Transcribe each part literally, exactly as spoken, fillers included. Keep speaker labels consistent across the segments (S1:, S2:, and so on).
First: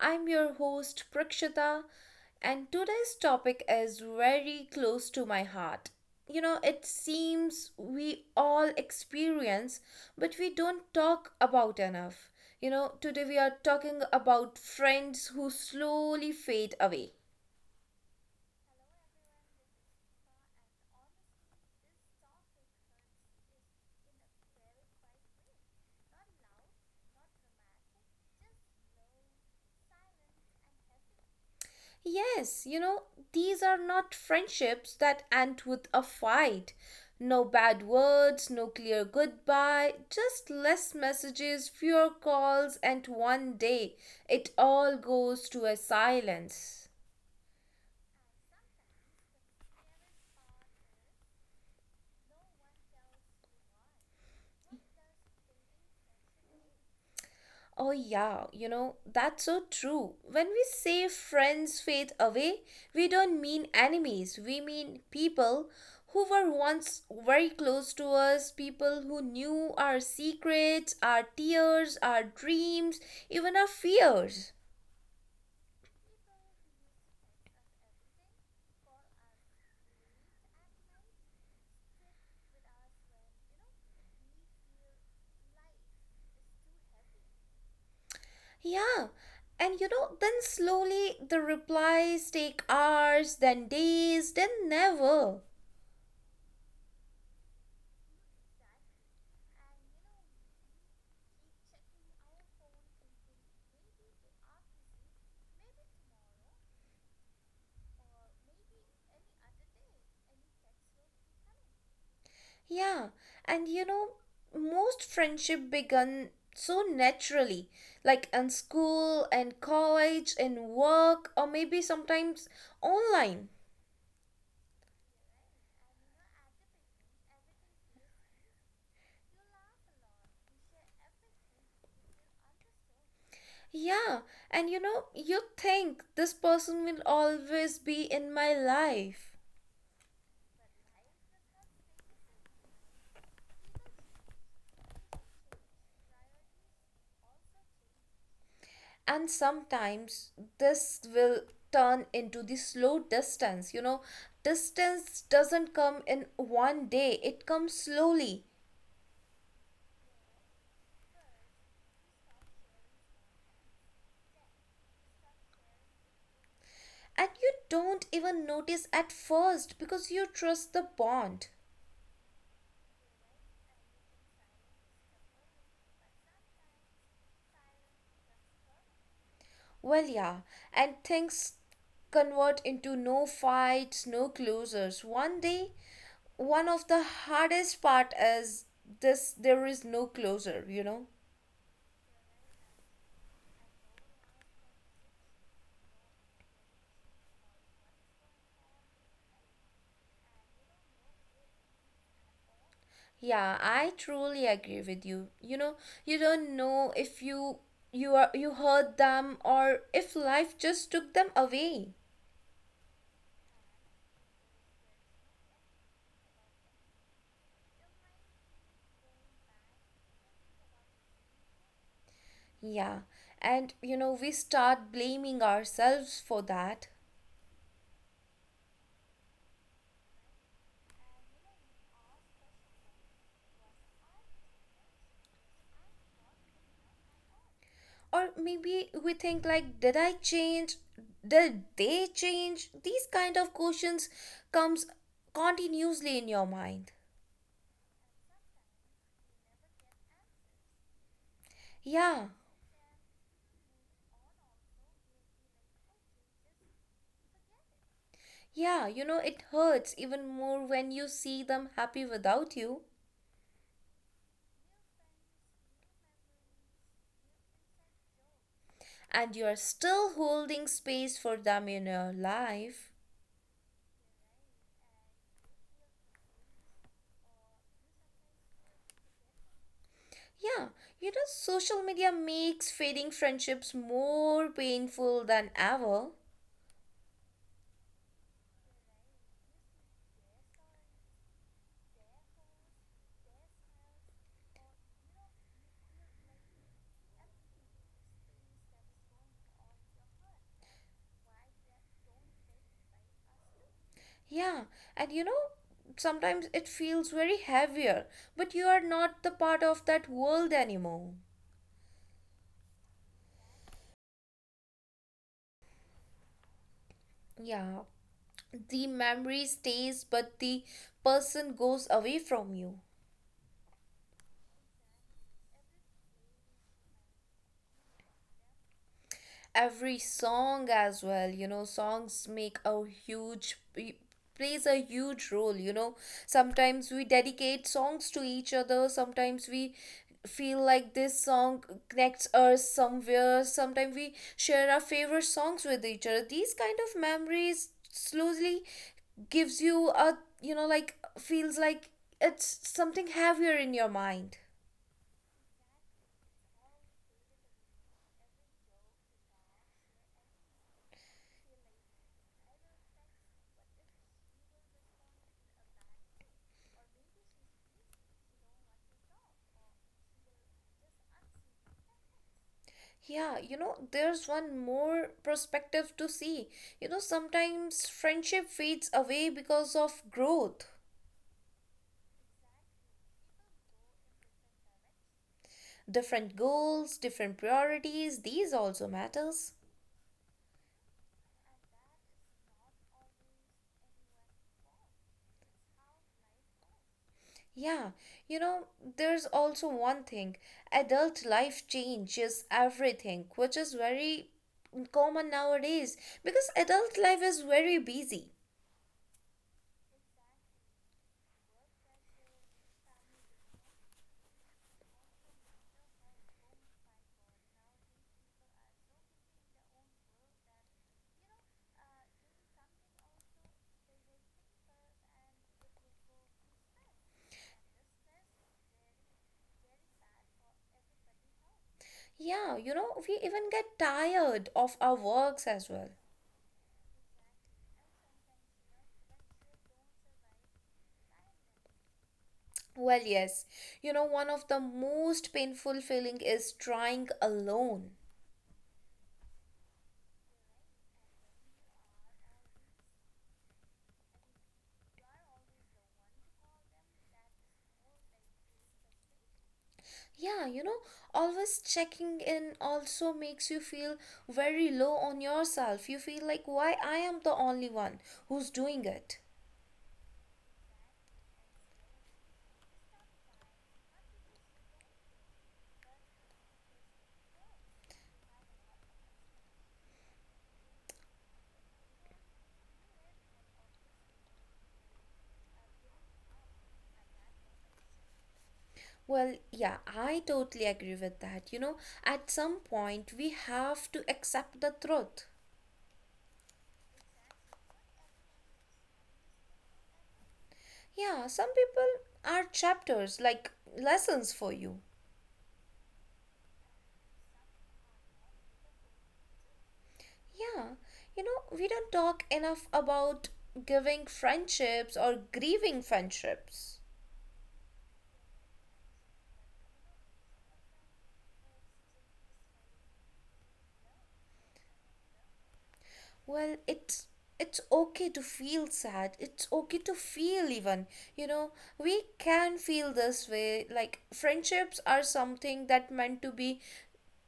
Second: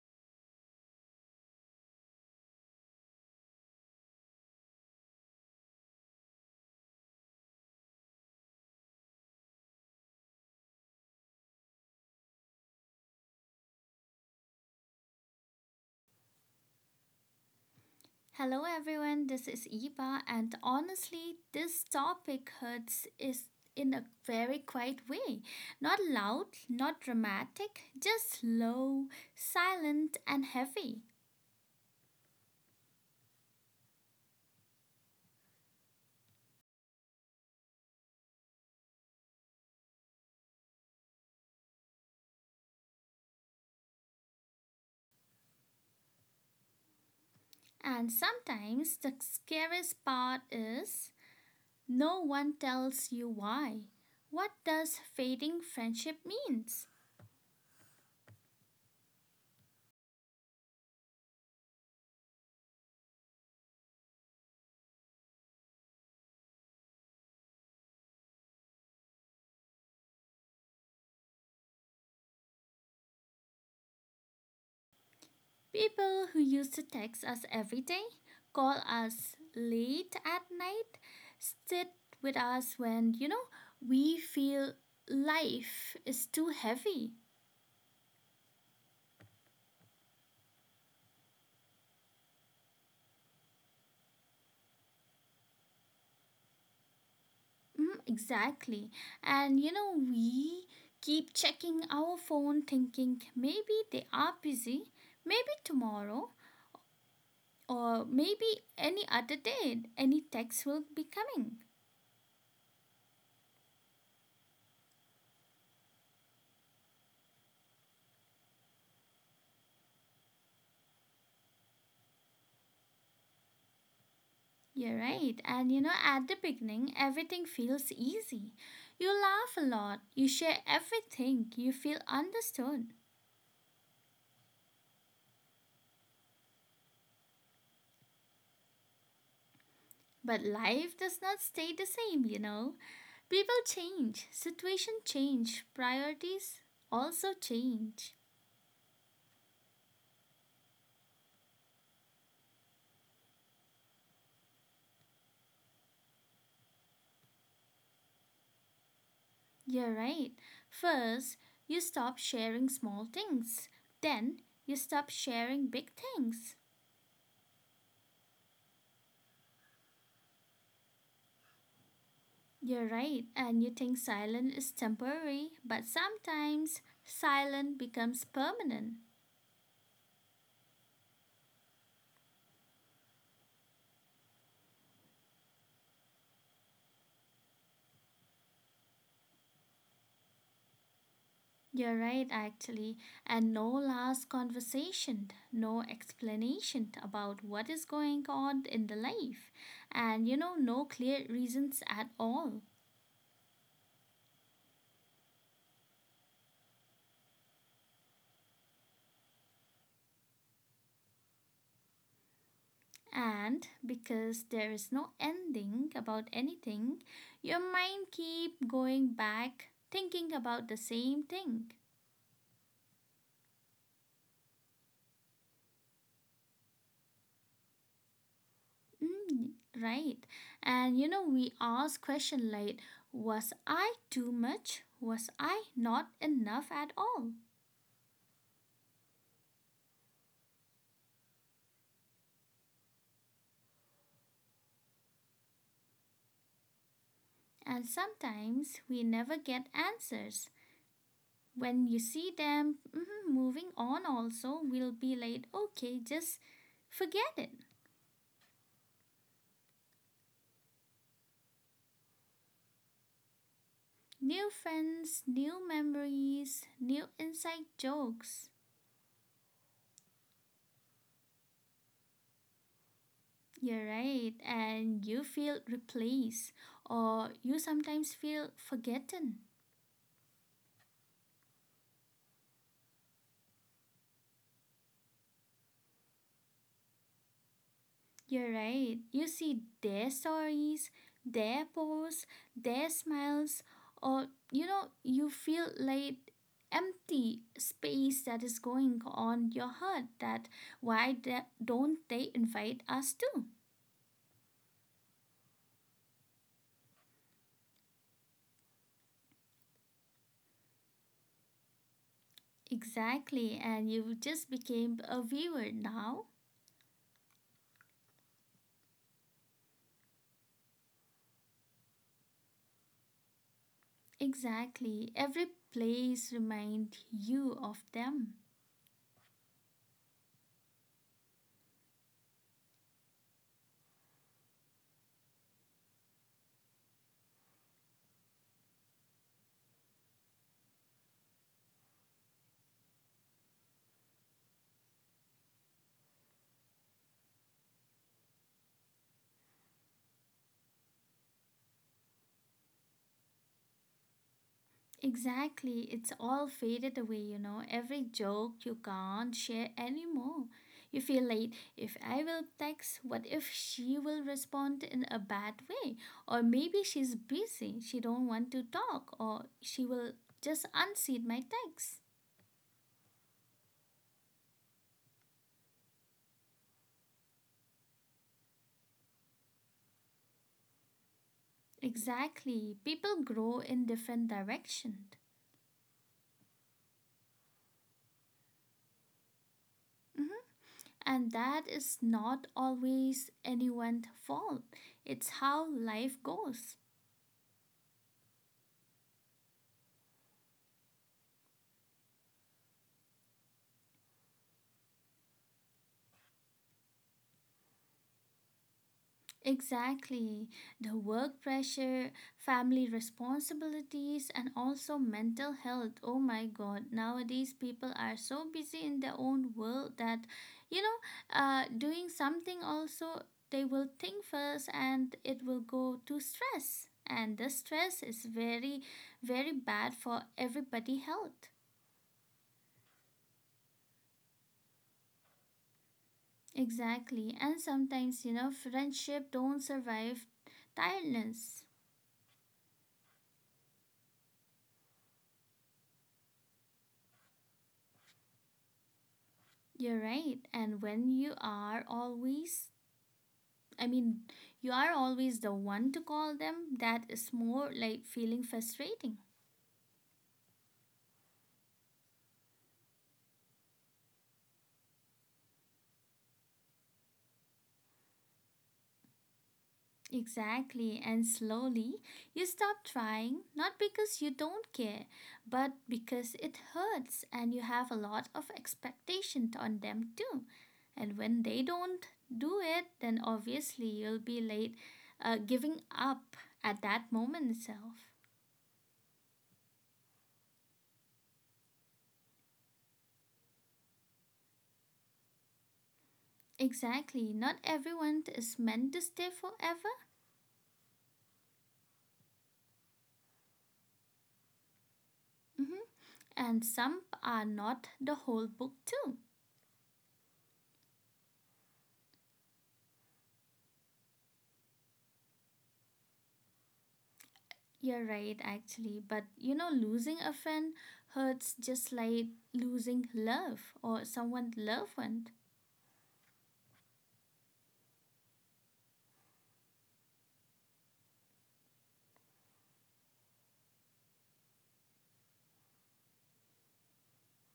S1: I'm your host, Prakshita, and today's topic is very close to my heart. You know, it seems we all experience, but we don't talk about enough. You know, today we are talking about friends who slowly fade away.
S2: Hello everyone, this is Eva, and honestly, this topic hurts is in a very quiet way. Not loud, not dramatic, just low, silent, and heavy.
S1: Yes, you know, these are not friendships that end with a fight. No bad words, no clear goodbye, just less messages, fewer calls, and one day it all goes to a silence.
S2: And sometimes the scariest part is no one tells you why. What does fading friendship means?
S1: Oh, yeah, you know, that's so true. When we say friends fade away, we don't mean enemies. We mean people who were once very close to us, people who knew our secrets, our tears, our dreams, even our fears.
S2: People who used to text us every day, call us late at night, sit with us when, you know, we feel life is too heavy.
S1: Yeah, and you know, then slowly the replies take hours, then days, then never.
S2: Mm, exactly. And, you know, we keep checking our phone thinking maybe they are busy, maybe tomorrow, or maybe any other day, any text will be coming.
S1: Yeah, and you know, most friendship begun so naturally, like in school and college and work, or maybe sometimes online.
S2: You're right. And you know, at the beginning, everything feels easy. You laugh a lot, you share everything, you feel understood.
S1: Yeah, and you know, you think this person will always be in my life.
S2: But life does not stay the same, you know. People change, situation change, priorities also change.
S1: And sometimes this will turn into the slow distance. You know, distance doesn't come in one day, it comes slowly.
S2: You're right. First, you stop sharing small things. Then, you stop sharing big things.
S1: And you don't even notice at first because you trust the bond.
S2: You're right, and you think silence is temporary, but sometimes silence becomes permanent.
S1: Well, yeah, and things convert into no fights, no closures. One day, one of the hardest part is this there is no closure, you know?
S2: You're right, actually, and no last conversation, no explanation about what is going on in the life, and you know, no clear reasons at all.
S1: Yeah, I truly agree with you. You know, you don't know if you you are you hurt them or if life just took them away.
S2: And because there is no ending about anything, your mind keep going back thinking about the same thing.
S1: Yeah. And you know, we start blaming ourselves for that.
S2: Mm, right. And you know, we ask question like, was I too much? Was I not enough at all?
S1: Or maybe we think, like, did I change, did they change? These kind of questions comes continuously in your mind.
S2: And sometimes we never get answers. When you see
S1: Yeah,
S2: them mhm, moving on, also, we'll be like, okay, just forget it.
S1: yeah, you know it hurts even more when you see them happy without you.
S2: New friends, new memories, new inside jokes.
S1: And you are still holding space for them in your life.
S2: You're right. And you feel replaced, or you sometimes feel forgotten.
S1: Yeah, you know social media makes fading friendships more painful than ever.
S2: You're right. You see their stories, their posts, their smiles, or you know, you feel like empty space that is going on your heart, that why the- don't they invite us too?
S1: Yeah, and you know, sometimes it feels very heavier, but you are not the part of that world anymore.
S2: Exactly, and you just became a viewer now.
S1: Yeah, the memory stays, but the person goes away from you.
S2: Exactly, every place remind you of them.
S1: Every song as well, you know songs make a huge plays a huge role. You know sometimes we dedicate songs to each other, sometimes we feel like this song connects us somewhere, sometimes we share our favorite songs with each other. These kind of memories slowly gives you a, you know like feels like it's something heavier in your mind.
S2: Exactly, it's all faded away, you know. Every joke you can't share anymore. You feel like, if I will text, what if she will respond in a bad way? Or maybe she's busy, she don't want to talk, or she will just unseat my text.
S1: Yeah, you know, there's one more perspective to see. You know, sometimes friendship fades away because of growth.
S2: Exactly, people grow in different directions.
S1: Different goals, different priorities, these also matters.
S2: Mm-hmm. And that is not always anyone's fault. It's how life goes.
S1: Yeah, you know, there's also one thing. Adult life changes everything, which is very common nowadays because adult life is very busy.
S2: Exactly. The work pressure, family responsibilities, and also mental health. Oh my God. Nowadays, people are so busy in their own world that, you know, uh, doing something also, they will think first and it will go to stress. And the stress is very, very bad for everybody' health.
S1: Yeah, you know, we even get tired of our works as well.
S2: Exactly. And sometimes, you know, friendship don't survive tiredness.
S1: Well, yes. You know, one of the most painful feeling is trying alone.
S2: You're right. And when you are always, I mean, you are always the one to call them, that is more like feeling frustrating.
S1: Yeah, you know, always checking in also makes you feel very low on yourself. You feel like why I am the only one who's doing it.
S2: Exactly. And slowly you stop trying, not because you don't care, but because it hurts and you have a lot of expectation on them too. And when they don't do it, then obviously you'll be late uh, giving up at that moment itself.
S1: Well, yeah, I totally agree with that. You know, at some point we have to accept the truth.
S2: Exactly. Not everyone is meant to stay forever.
S1: Yeah, some people are chapters like lessons for you.
S2: Hmm. And some are not the whole book, too.
S1: Yeah, you know, we don't talk enough about giving friendships or grieving friendships.
S2: You're right, actually. But you know, losing a friend hurts just like losing love or someone loved one.
S1: Well, it's it's okay to feel sad. It's okay to feel even. You know, we can feel this way. Like friendships are something that meant to be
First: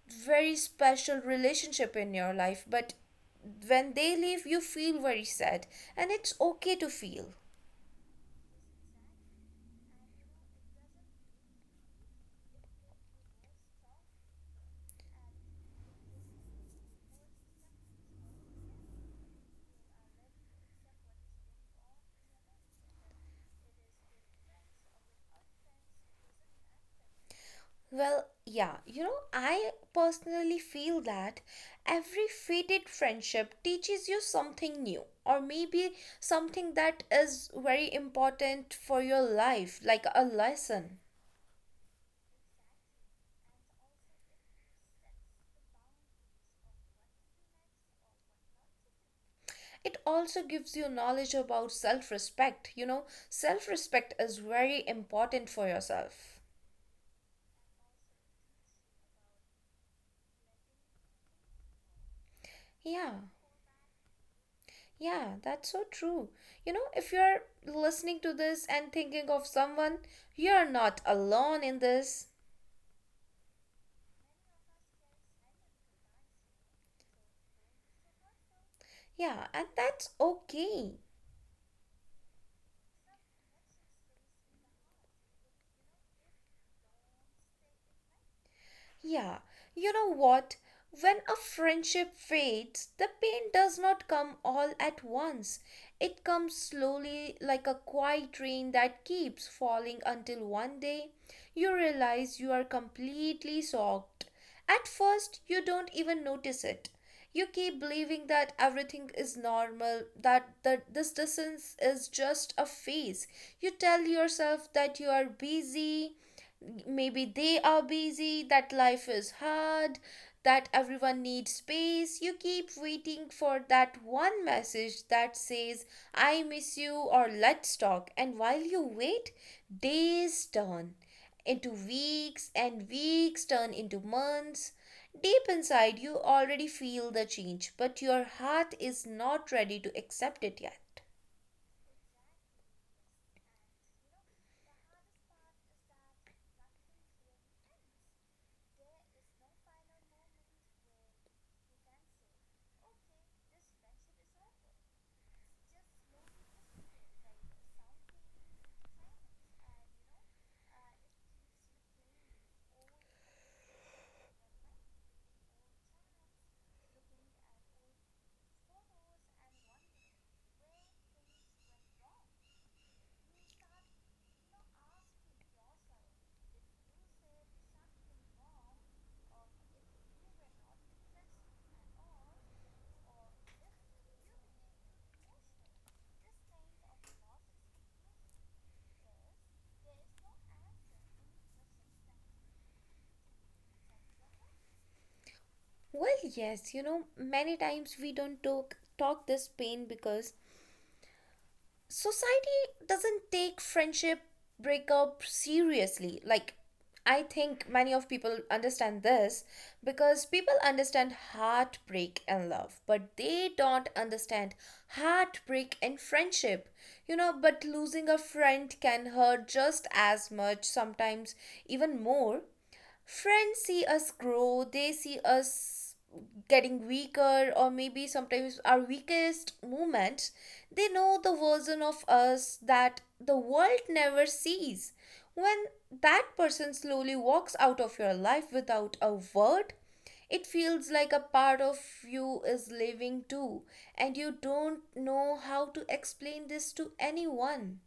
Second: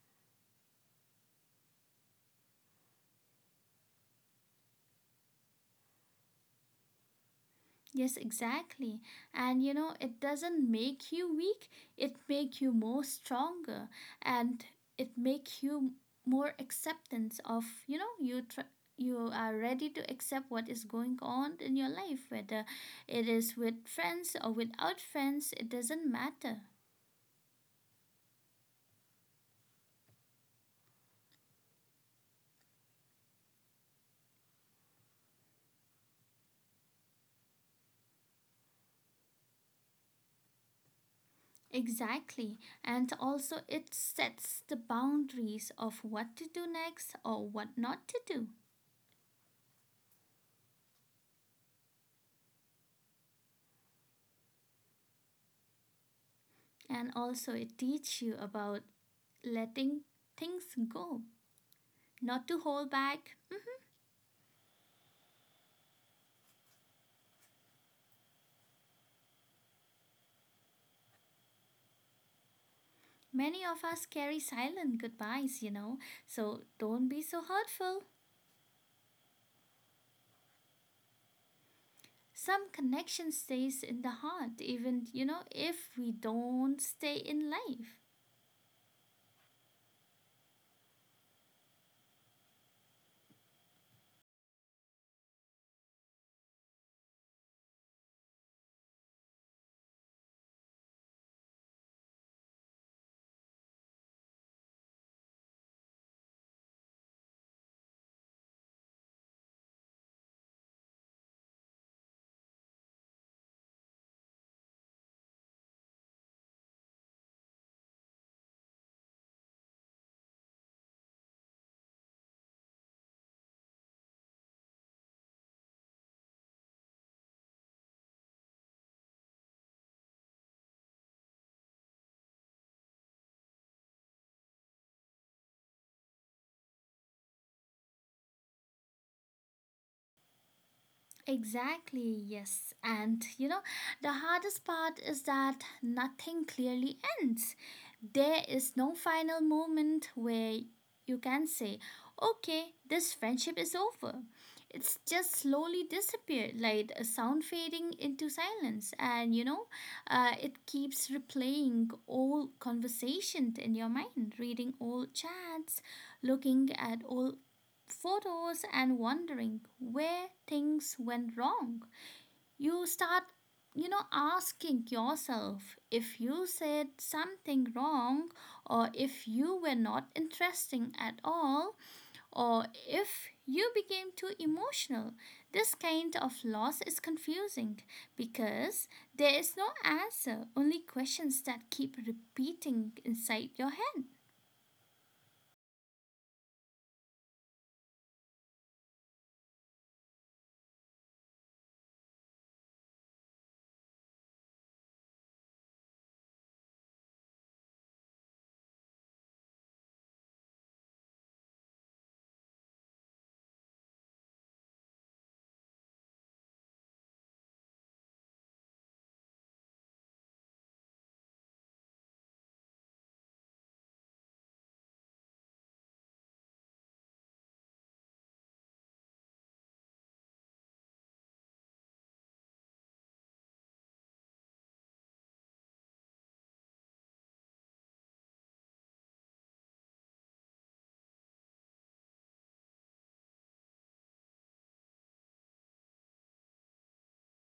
S1: very special relationship in your life, but when they leave you feel very sad and it's okay to feel.
S2: Yes, exactly. And you know, it doesn't make you weak, it make you more stronger, and it make you more acceptance of, you know, you tr- you are ready to accept what is going on in your life, whether it is with friends or without friends, it doesn't matter.
S1: Well, yeah, you know, I personally feel that every faded friendship teaches you something new, or maybe something that is very important for your life, like a lesson.
S2: Exactly. And also it sets the boundaries of what to do next or what not to do.
S1: It also gives you knowledge about self respect. You know, self respect is very important for yourself.
S2: And also it teaches you about letting things go, not to hold
S1: Yeah,
S2: back.
S1: yeah, that's so true. You know, if you're listening to this and thinking of someone, you're not alone in this.
S2: Many of us carry silent goodbyes, you know, so don't be so hurtful.
S1: Yeah, and that's okay.
S2: Some connection stays in the heart, even, you know, if we don't stay in life.
S1: Yeah, you know what? When a friendship fades, the pain does not come all at once. It comes slowly like a quiet rain that keeps falling until one day you realize you are completely soaked. At first, you don't even notice it. You keep believing that everything is normal, that the, this distance is just a phase. You tell yourself that you are busy, maybe they are busy, that life is hard, that everyone needs space. You keep waiting for that one message that says, I miss you or let's talk. And while you wait, days turn into weeks and weeks turn into months. Deep inside, you already feel the change, but your heart is not ready to accept it yet.
S2: Exactly, yes. And you know, the hardest part is that nothing clearly ends. There is no final moment where you can say, okay, this friendship is over. It's just slowly disappeared, like a sound fading into silence. And you know, uh, it keeps replaying all conversations in your mind, reading all chats, looking at all photos, and wondering where things went wrong. You start, you know, asking yourself if you said something wrong, or if you were not interesting at all, or if you became too emotional. This kind of loss is confusing because there is no answer, only questions that keep repeating inside your head.
S1: Well, yes, you know, many times we don't talk talk this pain because society doesn't take friendship breakup seriously. Like, I think many of people understand this because people understand heartbreak and love but they don't understand heartbreak and friendship you know But losing a friend can hurt just as much, sometimes even more. Friends see us grow, they see us getting weaker, or maybe sometimes our weakest moment. They know the version of us that the world never sees. When that person slowly walks out of your life without a word, it feels like a part of you is living too, and you don't know how to explain this to anyone.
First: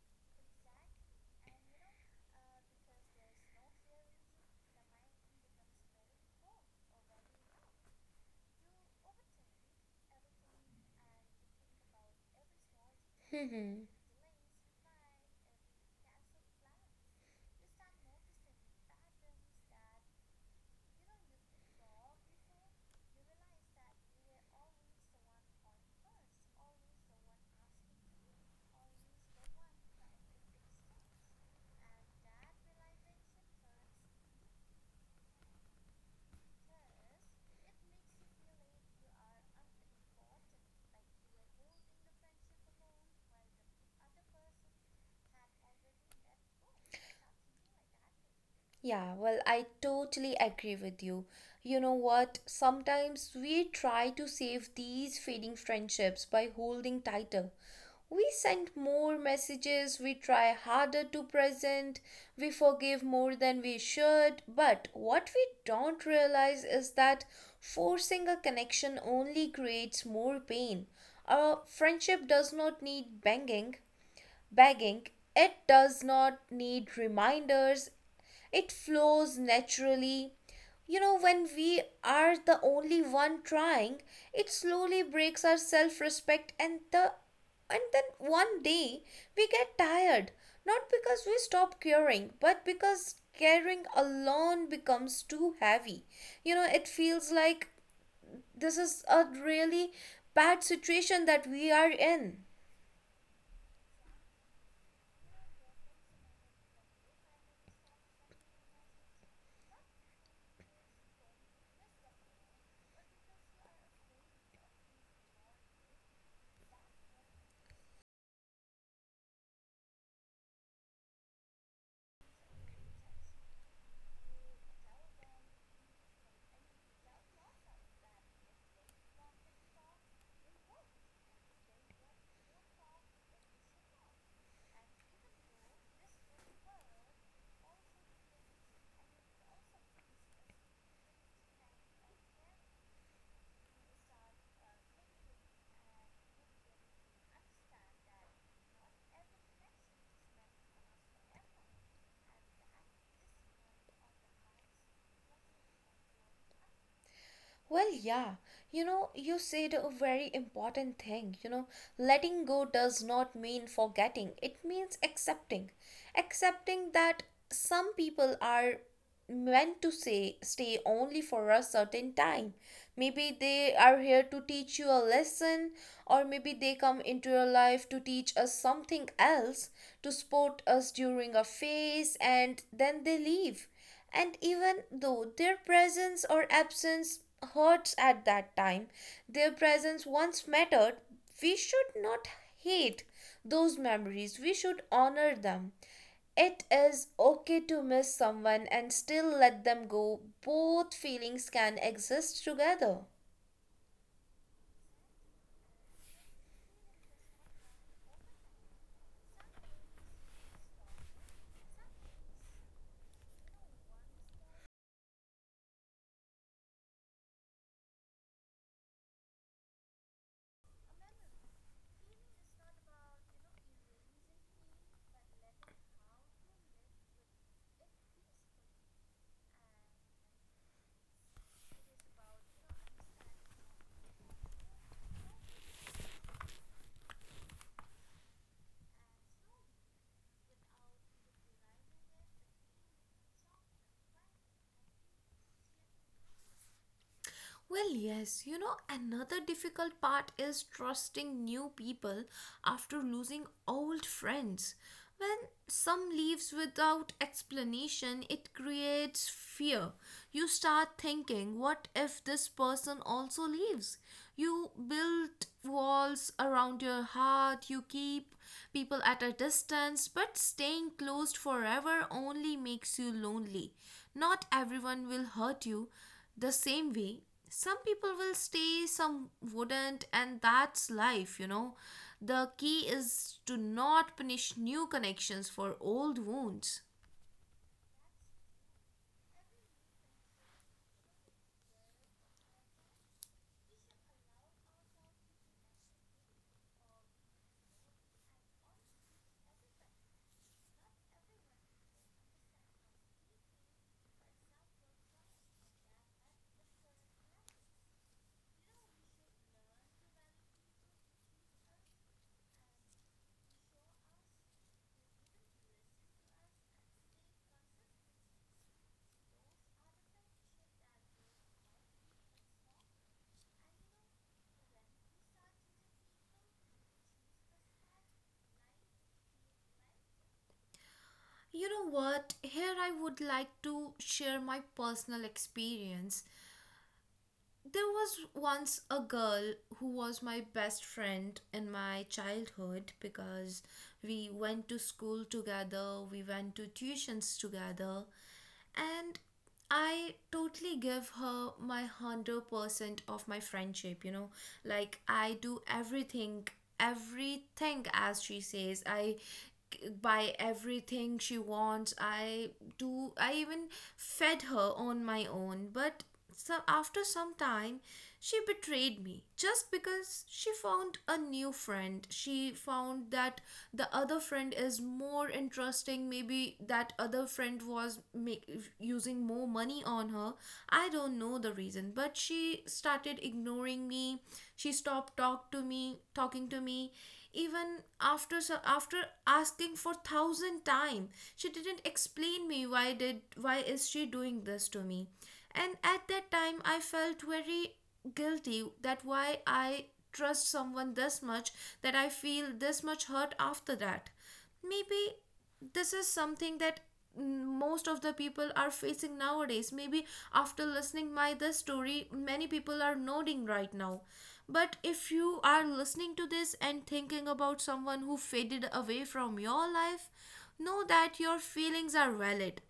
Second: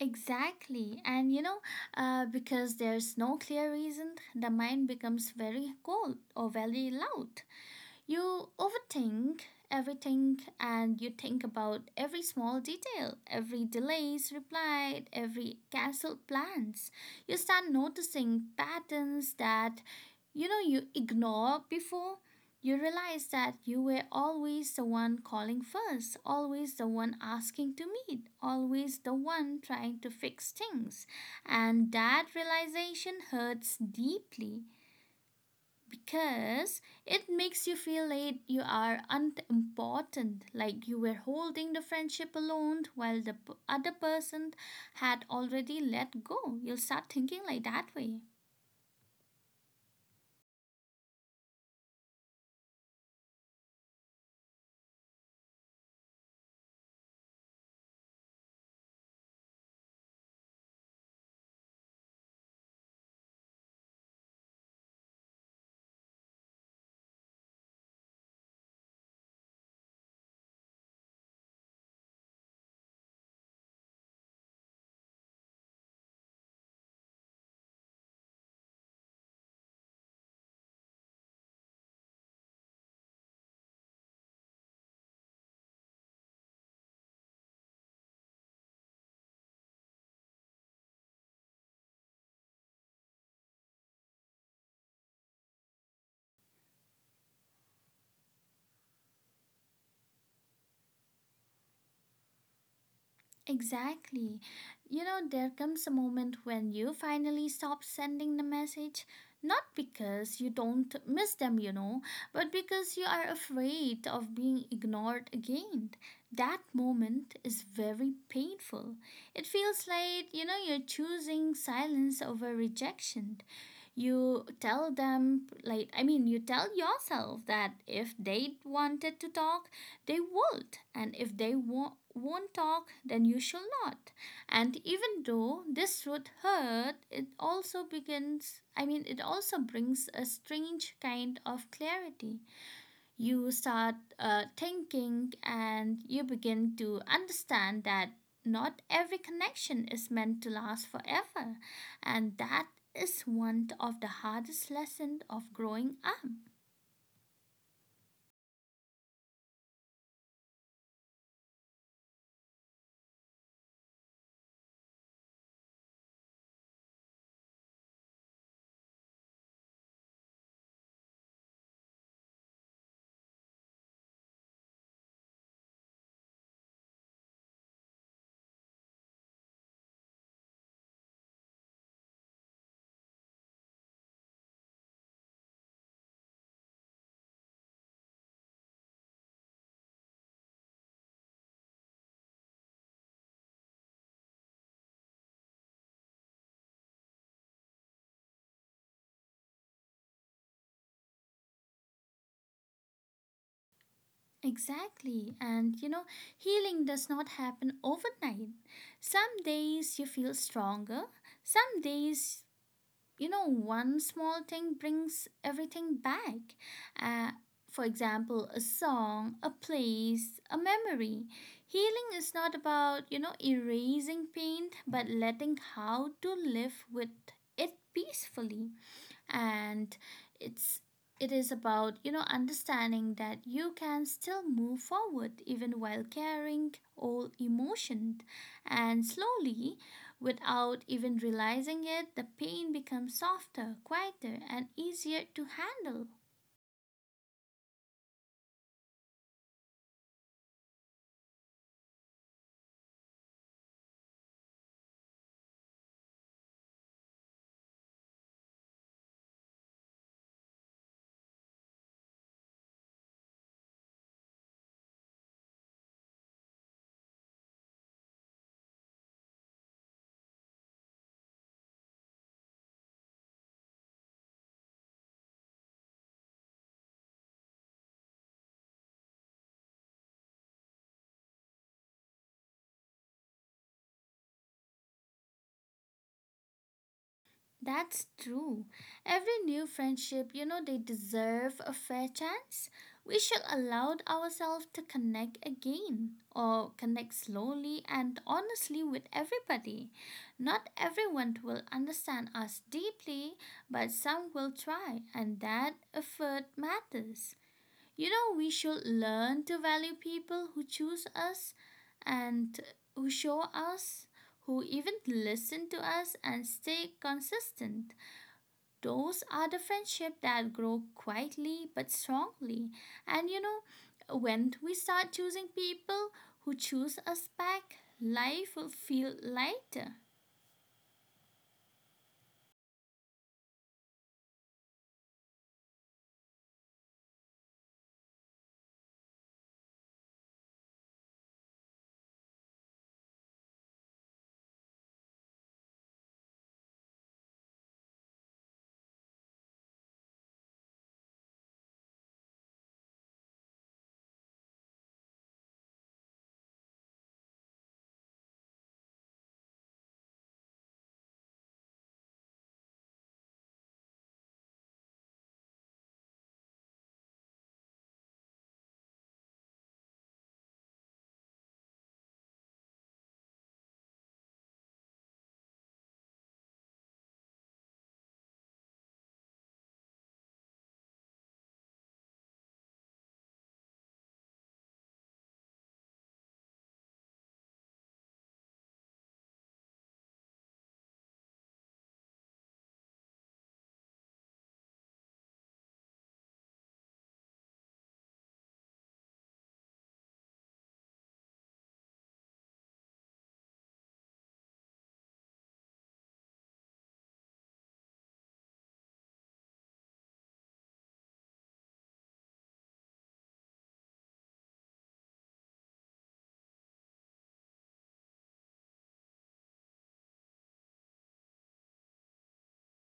S2: Exactly. And you know, uh, Because there's no clear reason, the mind becomes very cold or very loud. You overthink everything and you think about every small detail, every delays replied, every cancelled plans. You start noticing patterns that you know you ignore before. You realize that you were always the one calling first, always the one asking to meet, always the one trying to fix things. And that realization hurts deeply because it makes you feel like you are unimportant, like you were holding the friendship alone while the p- other person had already let go. You'll start thinking like that way.
S1: Yeah, well, I totally agree with you. You know what? Sometimes we try to save these fading friendships by holding tighter. We send more messages, we try harder to present, we forgive more than we should, but what we don't realize is that forcing a connection only creates more pain. A friendship does not need banging, begging, it does not need reminders, it flows naturally. You know, when we are the only one trying, it slowly breaks our self respect, and the and then one day we get tired, not because we stop caring, but because caring alone becomes too heavy. You know, it feels like this is a really bad situation that we are in.
S2: Exactly. You know, there comes a moment when you finally stop sending the message, not because you don't miss them, you know, but because you are afraid of being ignored again. That moment is very painful. It feels like, you know, you're choosing silence over rejection. You tell them like i mean you tell yourself that if they wanted to talk, they would. And if they won't won't talk, then you shall not. And even though this would hurt it also begins I mean it also brings a strange kind of clarity. You start uh, thinking, and you begin to understand that not every connection is meant to last forever, and that is one of the hardest lessons of growing up.
S1: Well, yeah, you know, you said a very important thing. You know, letting go does not mean forgetting, it means accepting. Accepting that some people are meant to say stay only for a certain time. Maybe they are here to teach you a lesson, or maybe they come into your life to teach us something else, to support us during a phase, and then they leave. And even though their presence or absence hurts at that time, their presence once mattered. We should not hate those memories, we should honor them. It is okay to miss someone and still let them go. Both feelings can exist together.
S2: Exactly. And you know, healing does not happen overnight. Some days you feel stronger, some days, you know, one small thing brings everything back. uh, for example, a song, a place, a memory. Healing is not about, you know, erasing pain, but letting how to live with it peacefully. And it's it is about, you know, understanding that you can still move forward even while carrying old emotion. And slowly, without even realizing it, the pain becomes softer, quieter, and easier to handle.
S1: Well, yes, you know, another difficult part is trusting new people after losing old friends. When some leaves without explanation, it creates fear. You start thinking, what if this person also leaves? You build walls around your heart, you keep people at a distance, but staying closed forever only makes you lonely. Not everyone will hurt you the same way. Some people will stay, some wouldn't, and that's life. You know the key is to not punish new connections for old wounds.
S2: That's true. Every new friendship, you know, they deserve a fair chance. We should allow ourselves to connect again, or connect slowly and honestly with everybody. Not everyone will understand us deeply, but some will try, and that effort matters. You know, we should learn to value people who choose us and who show us, who even listen to us and stay consistent. Those are the friendships that grow quietly but strongly. And you know, when we start choosing people who choose us back, life will feel lighter.
S1: You know what? Here I would like to share my personal experience. There was once a girl who was my best friend in my childhood because we went to school together, we went to tuitions together, and I totally give her my one hundred percent of my friendship, you know. Like, I do everything, everything as she says. I c- buy everything she wants. I do, I even fed her on my own, but so after some time, she betrayed me just because she found a new friend. She found that the other friend is more interesting. Maybe that other friend was make, using more money on her. I don't know the reason, but she started ignoring me. She stopped talk to me, talking to me. Even after, so after asking for thousand time, she didn't explain me why did why is she doing this to me. And at that time I felt very guilty that why I trust someone this much, that I feel this much hurt after that. Maybe this is something that mm, most of the people are facing nowadays. Maybe after listening my this story many people are nodding right now. But if you are listening to this and thinking about someone who faded away from your life, know that your feelings are valid.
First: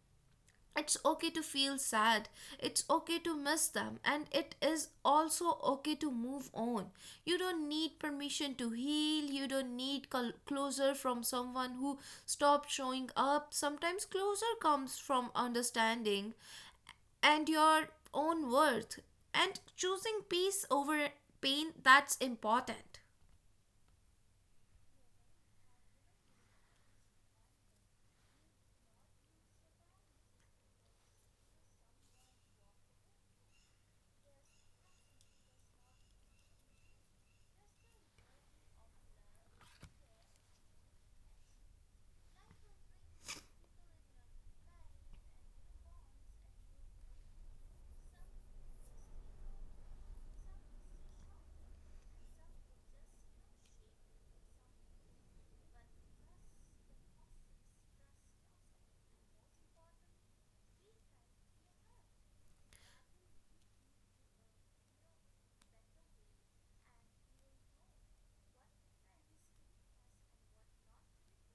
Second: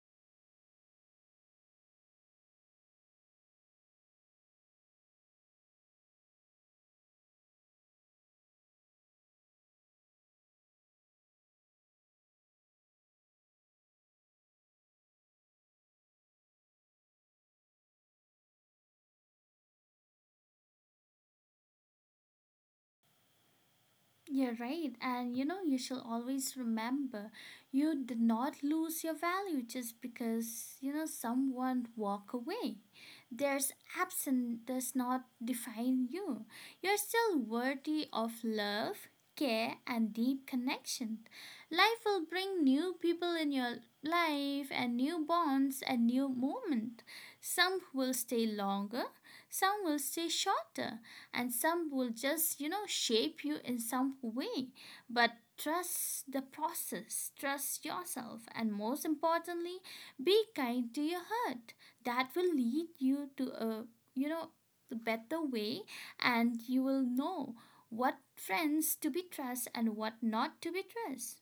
S1: It's okay to feel sad, it's okay to miss them, and it is also okay to move on. You don't need permission to heal, you don't need col- closure from someone who stopped showing up. Sometimes closure comes from understanding and your own worth, and choosing peace over pain. That's important.
S2: You're right. And you know, you should always remember, you did not lose your value just because, you know, someone walk away. There's absent does not define you. You're still worthy of love, care and deep connection. Life will bring new people in your life, and new bonds and new moment. Some will stay longer, some will stay shorter, and some will just, you know, shape you in some way. But trust the process, trust yourself, and most importantly, be kind to your heart. That will lead you to a, you know, better way. And you will know what friends to be trust and what not to be trust.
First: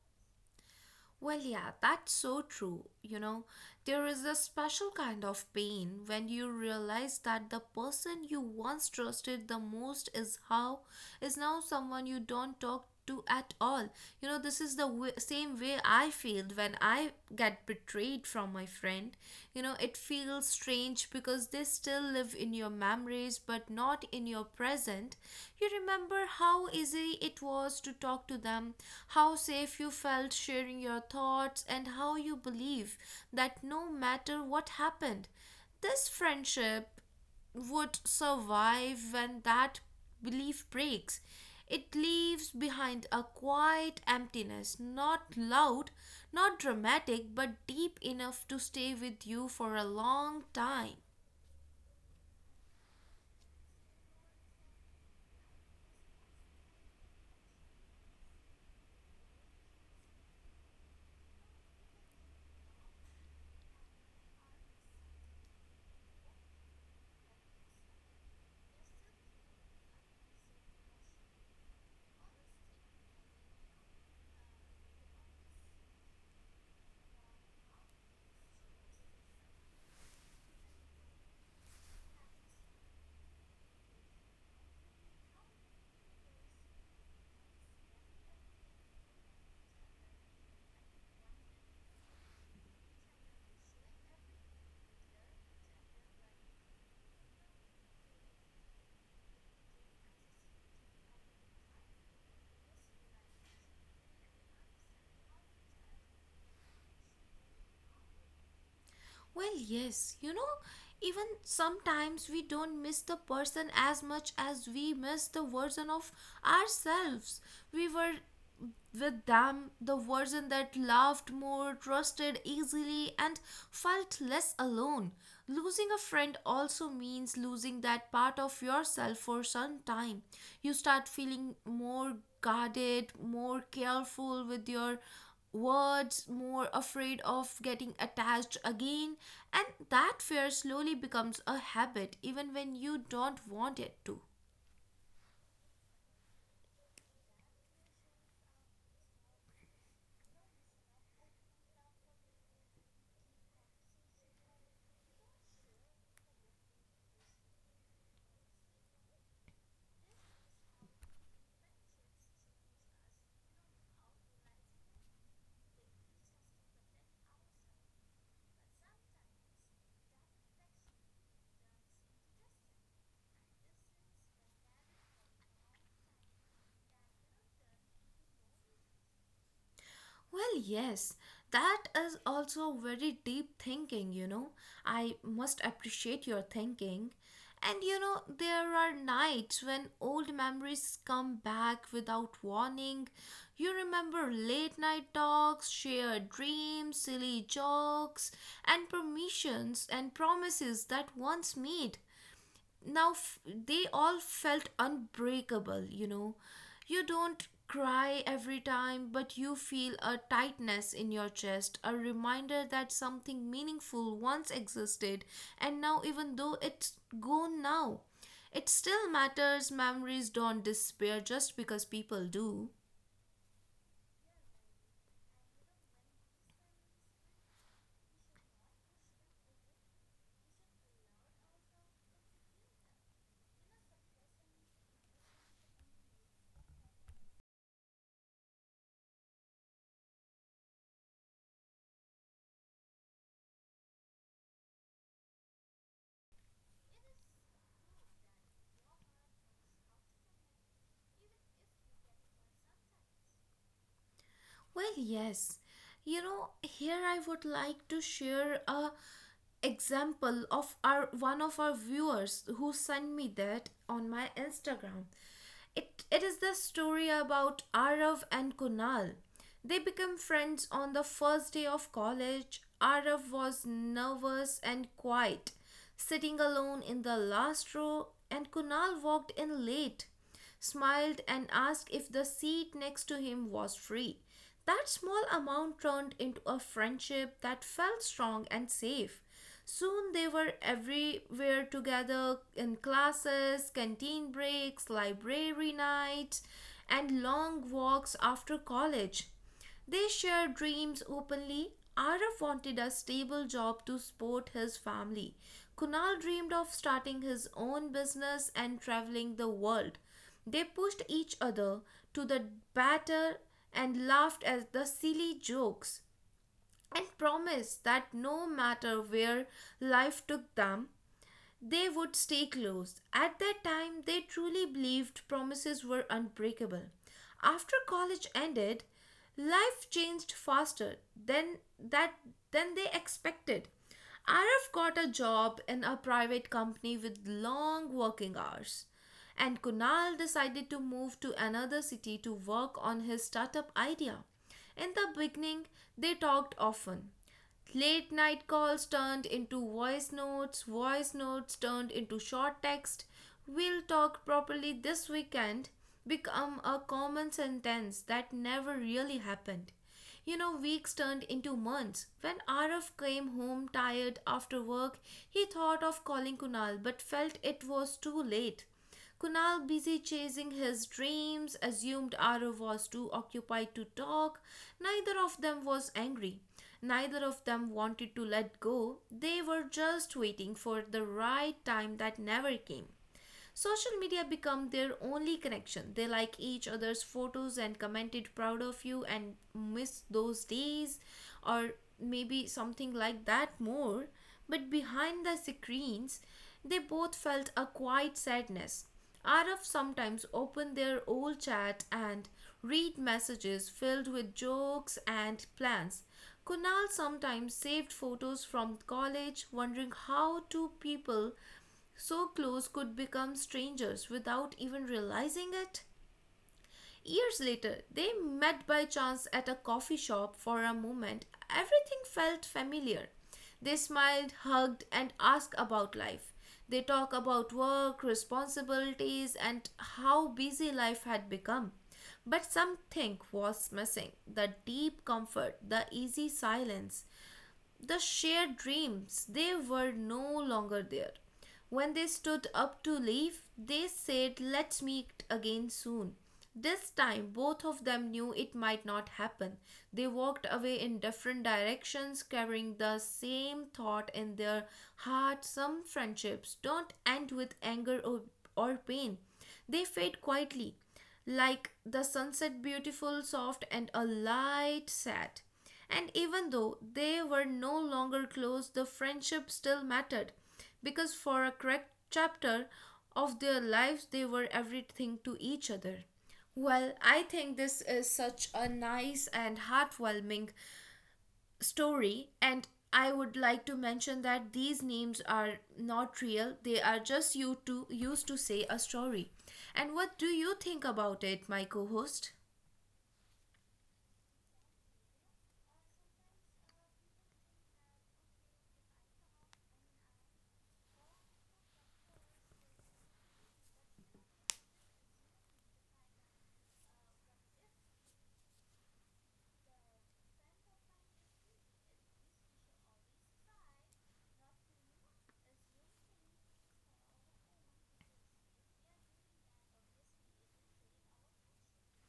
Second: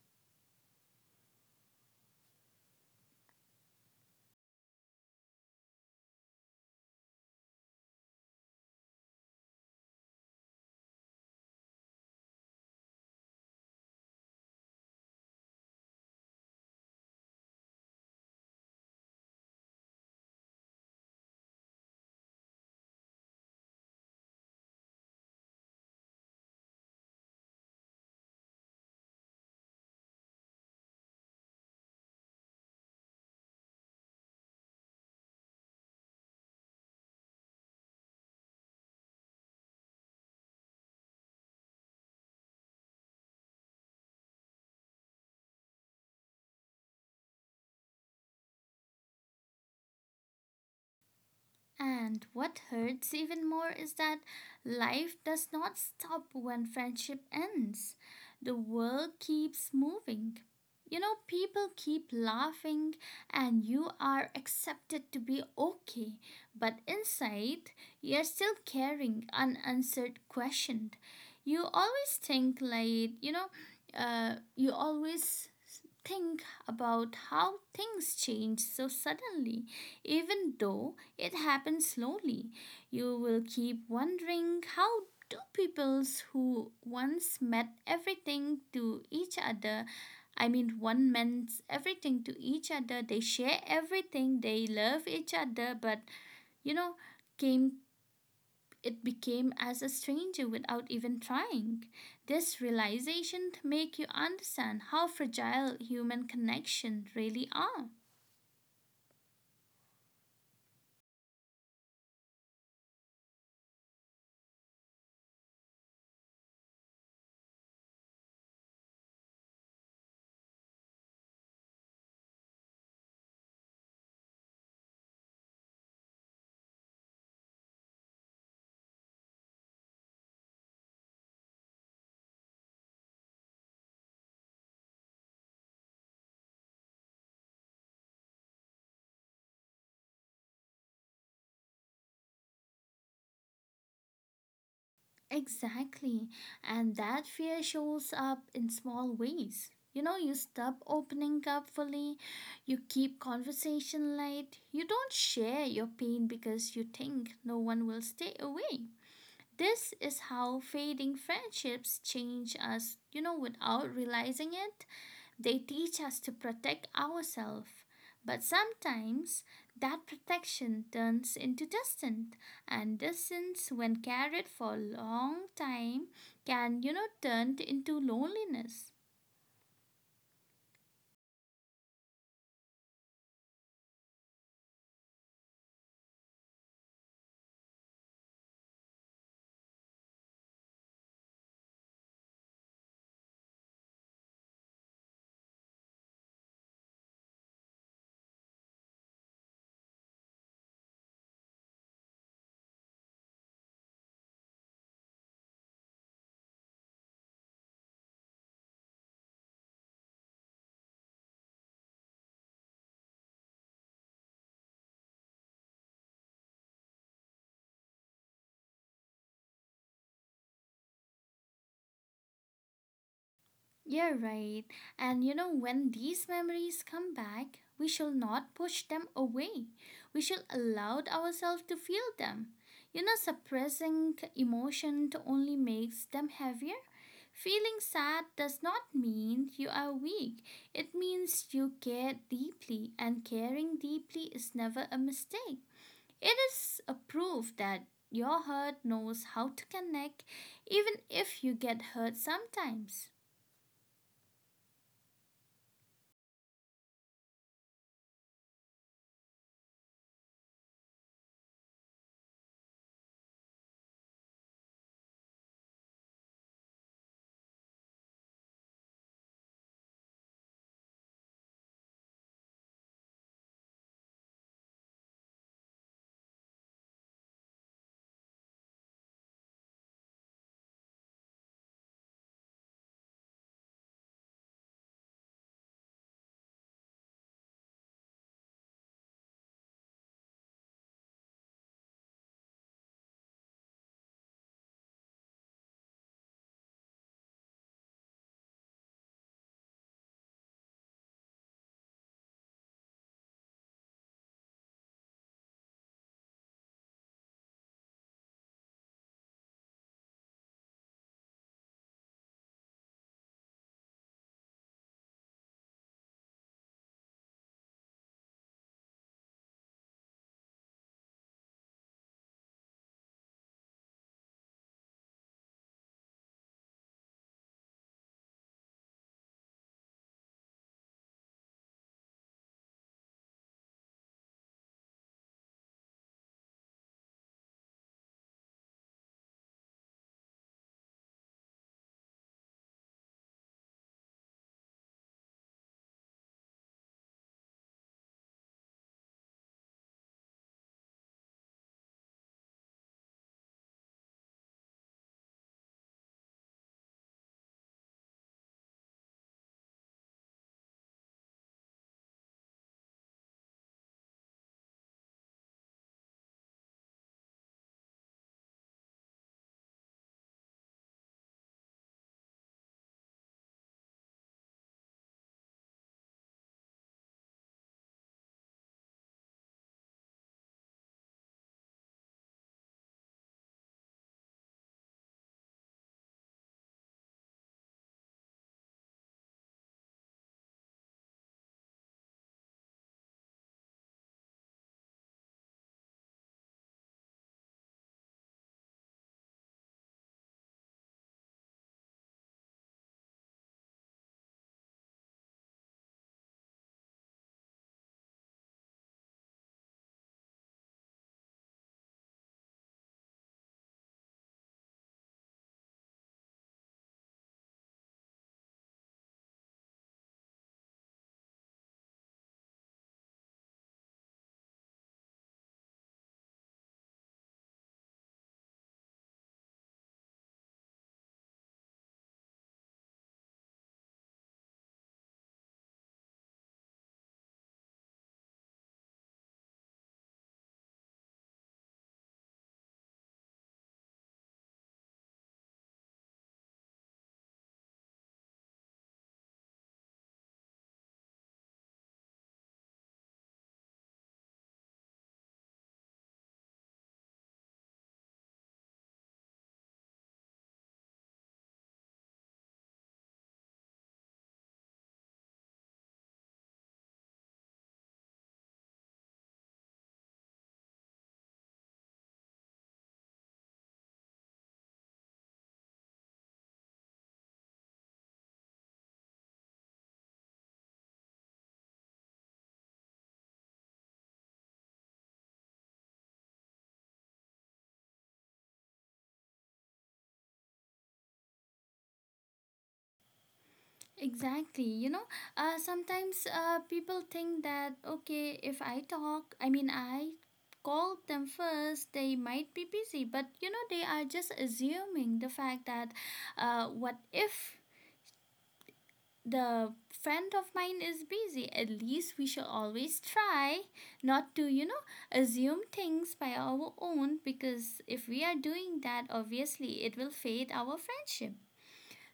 S1: Well, yeah, that's so true. You know, there is a special kind of pain when you realize that the person you once trusted the most is how is now someone you don't talk to at all. You know, this is the w- same way I feel when I get betrayed from my friend spent, you know, it feels strange because they still live in your memories but not in your present. You remember how easy it was to talk to them, how safe you felt sharing your thoughts, and how you believe that no matter what happened, this friendship would survive when that belief breaks. It leaves behind a quiet emptiness, not loud, not dramatic, but deep enough to stay with you for a long time.
S2: And what hurts even more is that life does not stop when friendship ends. The world keeps moving. You know, people keep laughing, and you are accepted to be okay, but inside, you're still carrying an unanswered questions. You always think, like, you know, uh, you always think about how things change so suddenly, even though it happens slowly. You will keep wondering how do peoples who once met everything to each other, I mean one meant everything to each other, they share everything, they love each other, but you know, came it became as a stranger without even trying. This realization make you understand how fragile human connection really are.
S1: Well, yes, you know, even sometimes we don't miss the person as much as we miss the version of ourselves. We were with them, the version that loved more, trusted easily, and felt less alone. Losing a friend also means losing that part of yourself for some time. You start feeling more guarded, more careful with your words, more afraid of getting attached again, and that fear slowly becomes a habit even when you don't want it to.
S2: Exactly. And that fear shows up in small ways. You know, you stop opening up fully, you keep conversation light, you don't share your pain because you think no one will stay away. This is how fading friendships change us, you know, without realizing it. They teach us to protect ourselves, but sometimes that protection turns into distance, and distance, when carried for a long time, can, you know, turn into loneliness.
S1: Well, yes, that is also very deep thinking, you know. I must appreciate your thinking. And you know, there are nights when old memories come back without warning. You remember late night talks, shared dreams, silly jokes, and permissions and promises that once made now f- they all felt unbreakable, you know. You don't cry every time, but you feel a tightness in your chest, a reminder that something meaningful once existed, and now, even though it's gone now, it still matters. Memories don't disappear just because people do.
S2: Yeah, right. And you know, when these memories come back, we shall not push them away. We shall allow ourselves to feel them. You know, suppressing emotion to only makes them heavier. Feeling sad does not mean you are weak. It means you care deeply, and caring deeply is never a mistake. It is a proof that your heart knows how to connect, even if you get hurt sometimes.
S1: Well, yes. You know, here I would like to share a example of our one of our viewers who sent me that on my Instagram. It it is the story about Arav and Kunal. They became friends on the first day of college. Arav was nervous and quiet, sitting alone in the last row, and Kunal walked in late, smiled, and asked if the seat next to him was free. That small amount turned into a friendship that felt strong and safe. Soon they were everywhere together, in classes, canteen breaks, library nights, and long walks after college. They share dreams openly. Arif wanted a stable job to support his family. Kunal dreamed of starting his own business and traveling the world. They pushed each other to the batter and laughed at the silly jokes and promised that no matter where life took them, they would stay close. At that time, they truly believed promises were unbreakable. After college ended, life changed faster than that than they expected. Arif got a job in a private company with long working hours, and Kunal decided to move to another city to work on his startup idea. In the beginning, they talked often. Late night calls turned into voice notes, voice notes turned into short text. "We'll talk properly this weekend" become a common sentence that never really happened. You know, weeks turned into months. When Arif came home tired after work, he thought of calling Kunal but felt it was too late. Kunal, busy chasing his dreams, assumed Arav was too occupied to talk. Neither of them was angry. Neither of them wanted to let go. They were just waiting for the right time that never came. Social media become their only connection. They like each other's photos and commented "proud of you" and "miss those days," or maybe something like that more. But behind the screens, they both felt a quiet sadness. Araf sometimes opened their old chat and read messages filled with jokes and plans. Kunal sometimes saved photos from college, wondering how two people so close could become strangers without even realizing it. Years later, they met by chance at a coffee shop. For a moment, everything felt familiar. They smiled, hugged, and asked about life. They talk about work, responsibilities, and how busy life had become. But something was missing: the deep comfort, the easy silence, the shared dreams, they were no longer there. When they stood up to leave, they said, "Let's meet again soon." This time, both of them knew it might not happen. They walked away in different directions, carrying the same thought in their heart. Some friendships don't end with anger or, or pain, they fade quietly like the sunset, beautiful, soft, and a light sad. And even though they were no longer close, the friendship still mattered because for a correct chapter of their lives, they were everything to each other. Well, I think this is such a nice and heartwarming story, and I would like to mention that these names are not real, they are just you to used to say a story. And what do you think about it, my co-host?
S2: Exactly. You know, uh, sometimes uh, people think that, okay, if I talk, I mean, I call them first, they might be busy, but you know, they are just assuming the fact that uh, what if the friend of mine is busy? At least we should always try not to, you know, assume things by our own, because if we are doing that, obviously it will fade our friendship.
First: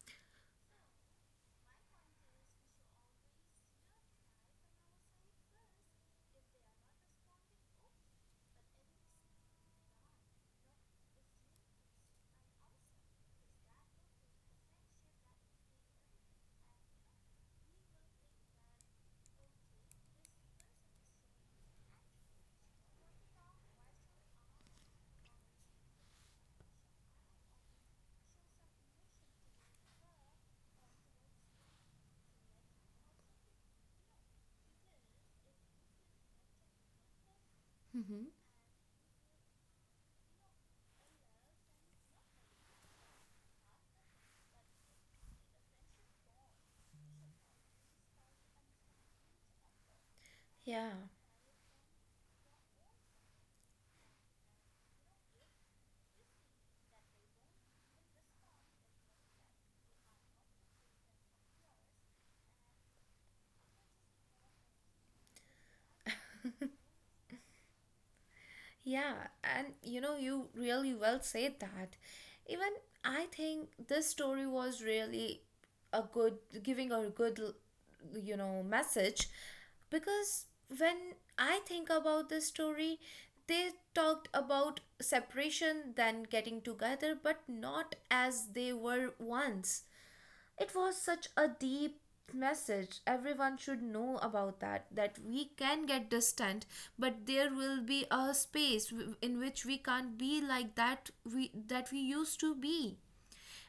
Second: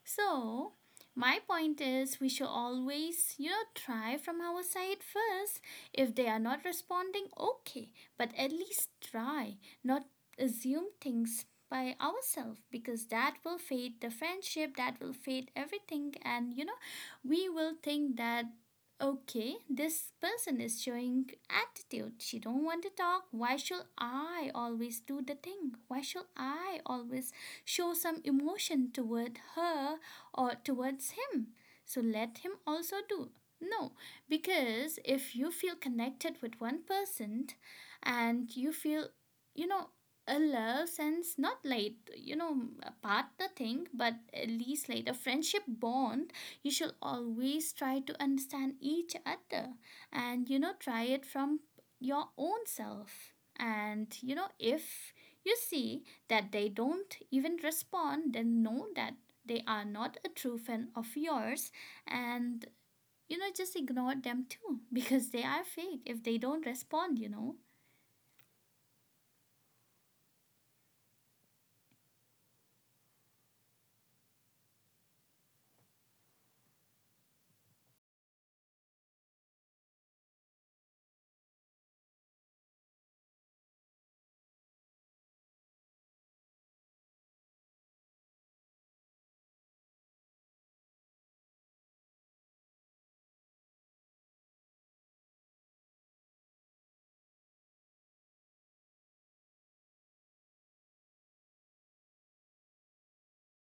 S2: So, my point is, we should always, you know, try from our side first. If they are not responding, okay, but at least try, not assume things by ourselves, because that will fade the friendship, that will fade everything, and you know, we will think that, okay, this person is showing attitude, she don't want to talk, why should I always do the thing, why should I always show some emotion toward her or towards him. So let him also do. No, because if you feel connected with one person
S1: Mm-hmm.
S2: and you feel, you know, a love sense, not like, you know, a partner thing, but at least like a friendship bond, you should always try to understand each other and, you know,
S1: Yeah.
S2: try it from your own self. And, you know, if you see that they don't even respond, then know that they are not a true fan of yours, and you know, just ignore them too because they are fake if they don't respond, you know.
S1: Yeah, and you know, you really well said that. Even I think this story was really a good, giving a good, you know, message, because when I think about this story, they talked about separation, then getting together, but not as they were once. It was such a deep message. Everyone should know about that, that we can get distant, but there will be a space w- in which we can't be like that we that we used to be.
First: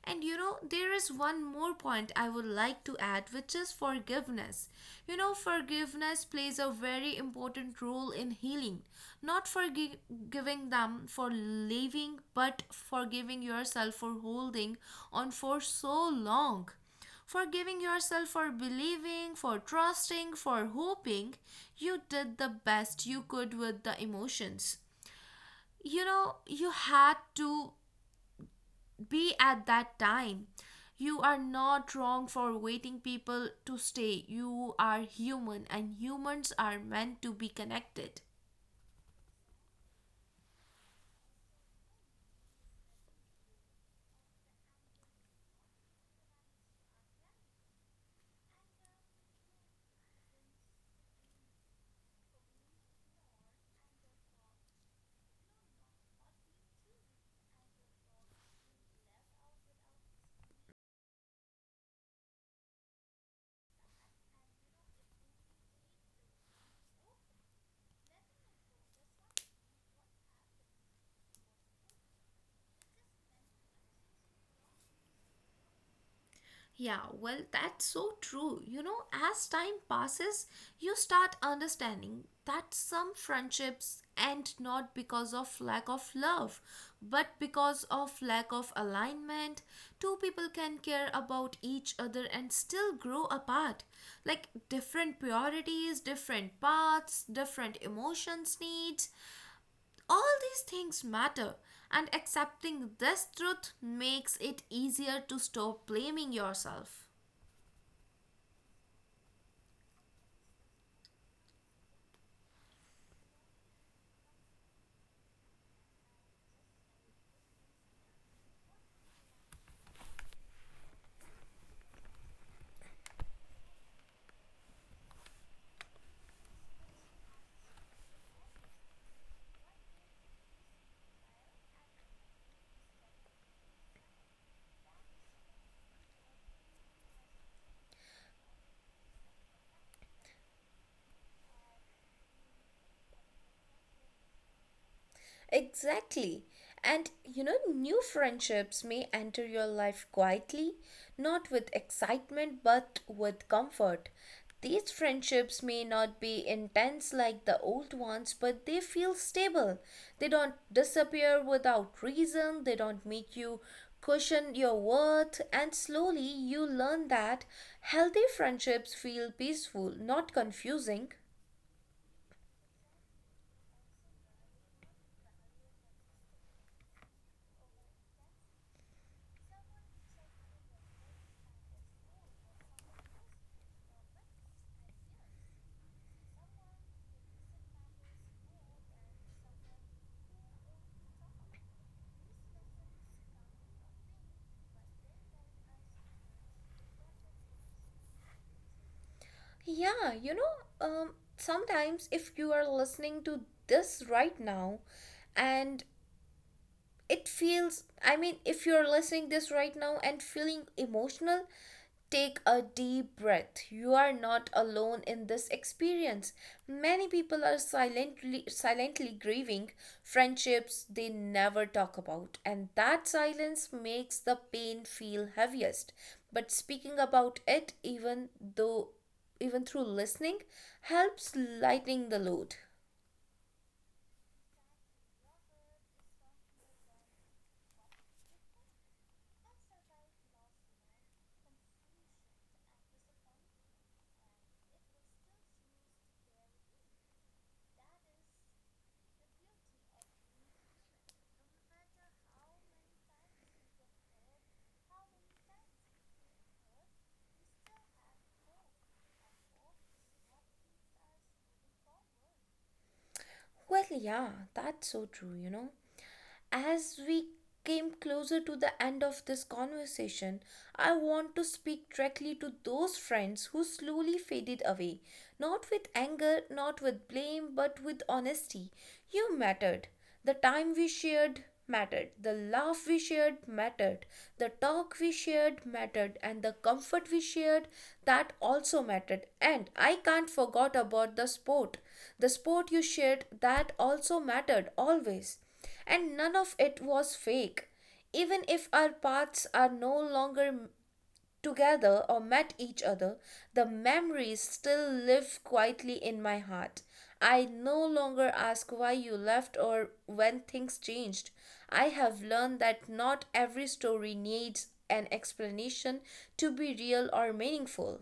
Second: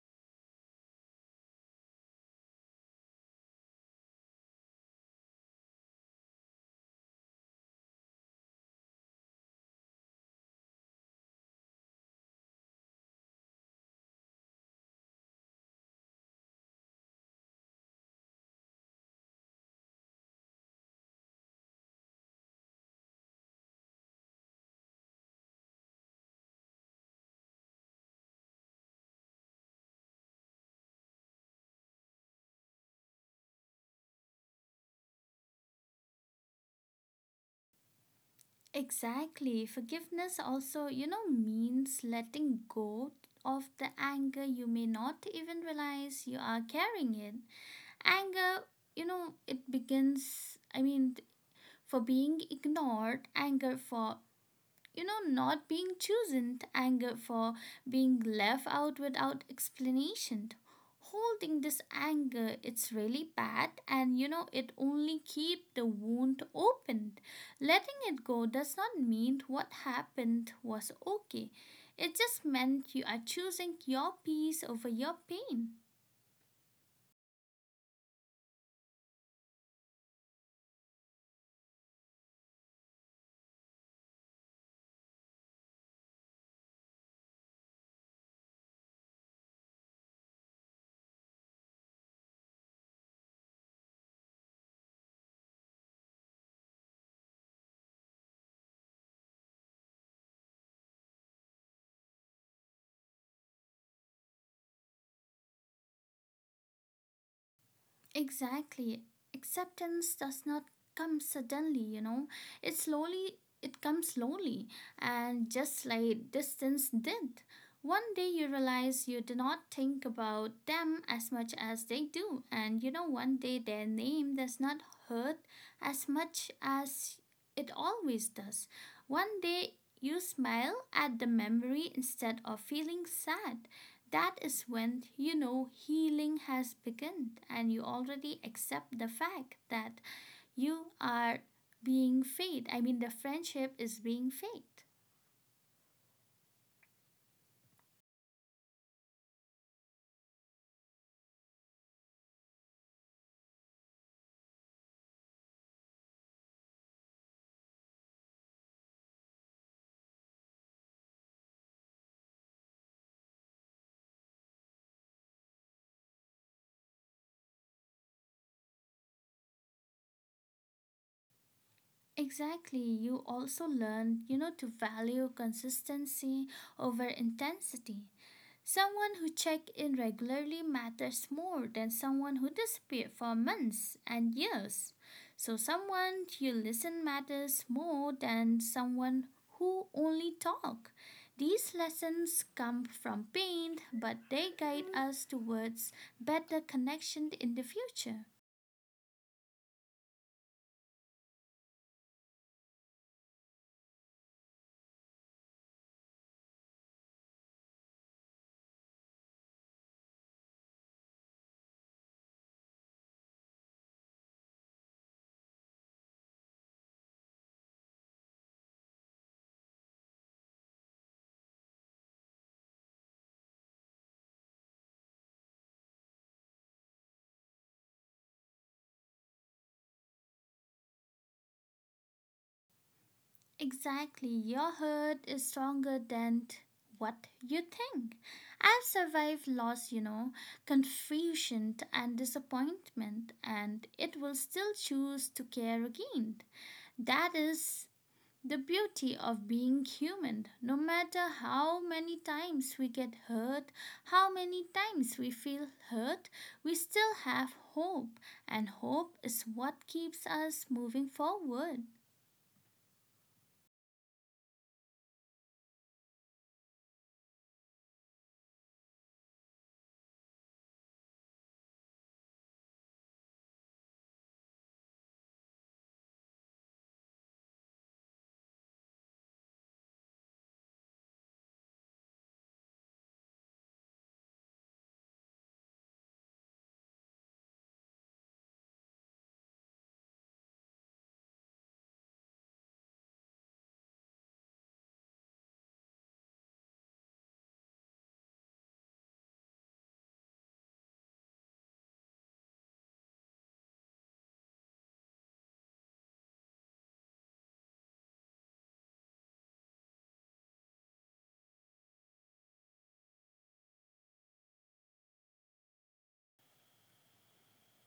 S1: And you know, there is one more point I would like to add, which is forgiveness. You know, forgiveness Forgiveness plays a very important role in healing. Not forgiving them for leaving, but forgiving yourself for holding on for so long. Forgiving yourself for believing, for trusting, for hoping. You did the best you could with the emotions you know you had to be at that time. You are not wrong for waiting people to stay. You are human, and humans are meant to be connected.
S2: Exactly, forgiveness also, you know, means letting go of the anger you may not even realize you are carrying it. Anger, you know, it begins, I mean, for being ignored, anger for, you know, not being chosen, anger for being left out without explanation. Holding this anger, it's really bad, and you know, it only keep the wound open. Letting it go does not mean what happened was okay. It just meant you are choosing your peace over your pain.
S1: Yeah, well, that's so true. You know, as time passes, you start understanding that some friendships end not because of lack of love, but because of lack of alignment. Two people can care about each other and still grow apart. Like different priorities, different paths, different emotions, needs. All these things matter, and accepting this truth makes it easier to stop blaming yourself.
S2: Exactly. Acceptance does not come suddenly, you know. It slowly it comes slowly, and just like distance did. One day you realize you do not think about them as much as they do, and you know, one day their name does not hurt as much as it always does. One day you smile at the memory instead of feeling sad. That is when you know healing has begun, and you already accept the fact that you are being fade. I mean, the friendship is being fade.
S1: Exactly. And you know, new friendships may enter your life quietly, not with excitement, but with comfort. These friendships may not be intense like the old ones, but they feel stable. They don't disappear without reason, they don't make you cushion your worth, and slowly you learn that healthy friendships feel peaceful, not confusing.
S2: Exactly. You also learn, you know, to value consistency over intensity. Someone who checks in regularly matters more than someone who disappeared for months and years. So, someone you listen matters more than someone who only talk. These lessons come from pain, but they guide us towards better connection in the future.
S1: Yeah, you know, um, sometimes if you are listening to this right now and it feels, I mean, if you're listening this right now and feeling emotional, take a deep breath. You are not alone in this experience. Many people are silently silently grieving friendships they never talk about, and that silence makes the pain feel heaviest. But speaking about it, even though even through listening, helps lightening the load.
S2: Exactly, your hurt is stronger than t- what you think. I've survived loss, you know, confusion and disappointment, and it will still choose to care again. That is the beauty of being human. No matter how many times we get hurt, how many times we feel hurt, we still have hope, and hope is what keeps us moving forward.
S1: Well, yeah, that's so true, you know. As we came closer to the end of this conversation, I want to speak directly to those friends who slowly faded away, not with anger, not with blame, but with honesty. You mattered. The time we shared mattered. The laugh we shared mattered. The talk we shared mattered. And the comfort we shared, that also mattered. And I can't forget about the sport. The sport you shared, that also mattered always. And none of it was fake. Even if our paths are no longer m- together or met each other, the memories still live quietly in my heart. I no longer ask why you left or when things changed. I have learned that not every story needs an explanation to be real or meaningful.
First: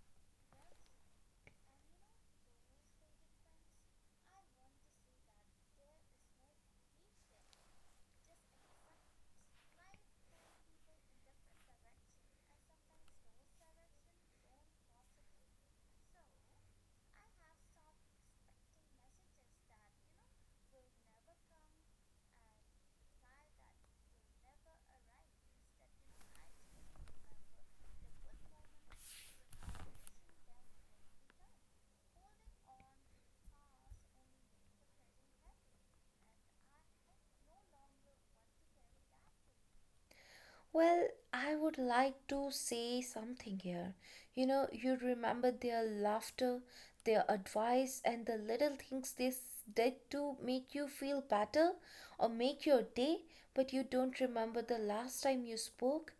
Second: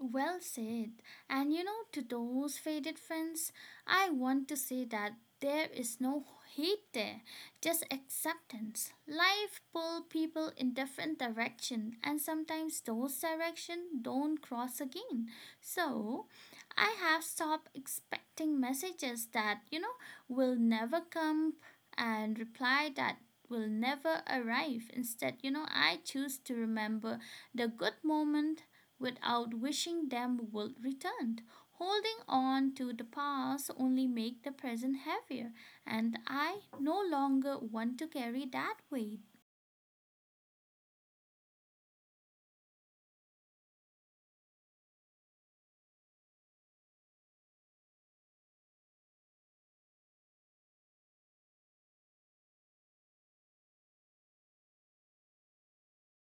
S2: Well said. And you know, to those faded friends, I want to say that there is no hate there, just acceptance. Life pull people in different direction, and sometimes those direction don't cross again. So, I have stopped expecting messages that, you know, will never come, and reply that will never arrive. Instead, you know, I choose to remember the good moment without wishing them would return. Holding on to the past only make the present heavier, and I no longer want to carry that weight.
S1: Well, I would like to say something here. You know, you remember their laughter, their advice, and the little things they s- did to make you feel better or make your day, but you don't remember the last time you spoke.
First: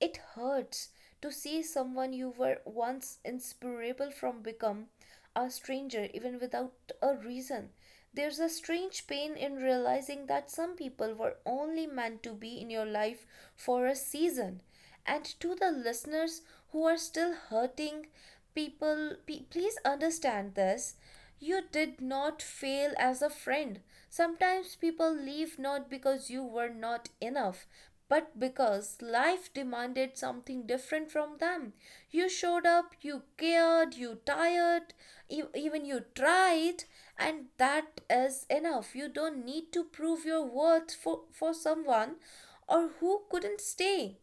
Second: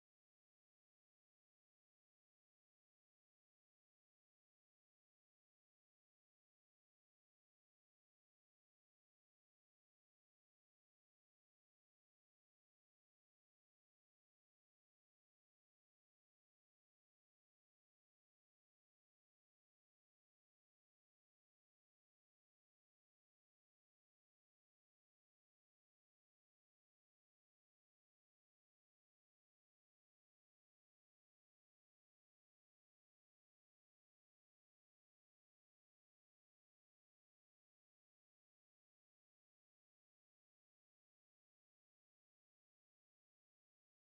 S1: It hurts to see someone you were once inseparable from become a stranger even without a reason. There's a strange pain in realizing that some people were only meant to be in your life for a season. And to the listeners who are still hurting, people, pe- please understand this. You did not fail as a friend. Sometimes people leave not because you were not enough, but because life demanded something different from them. You showed up, you cared, you tired, e- even you tried, and that is enough. You don't need to prove your worth for, for someone or who couldn't stay.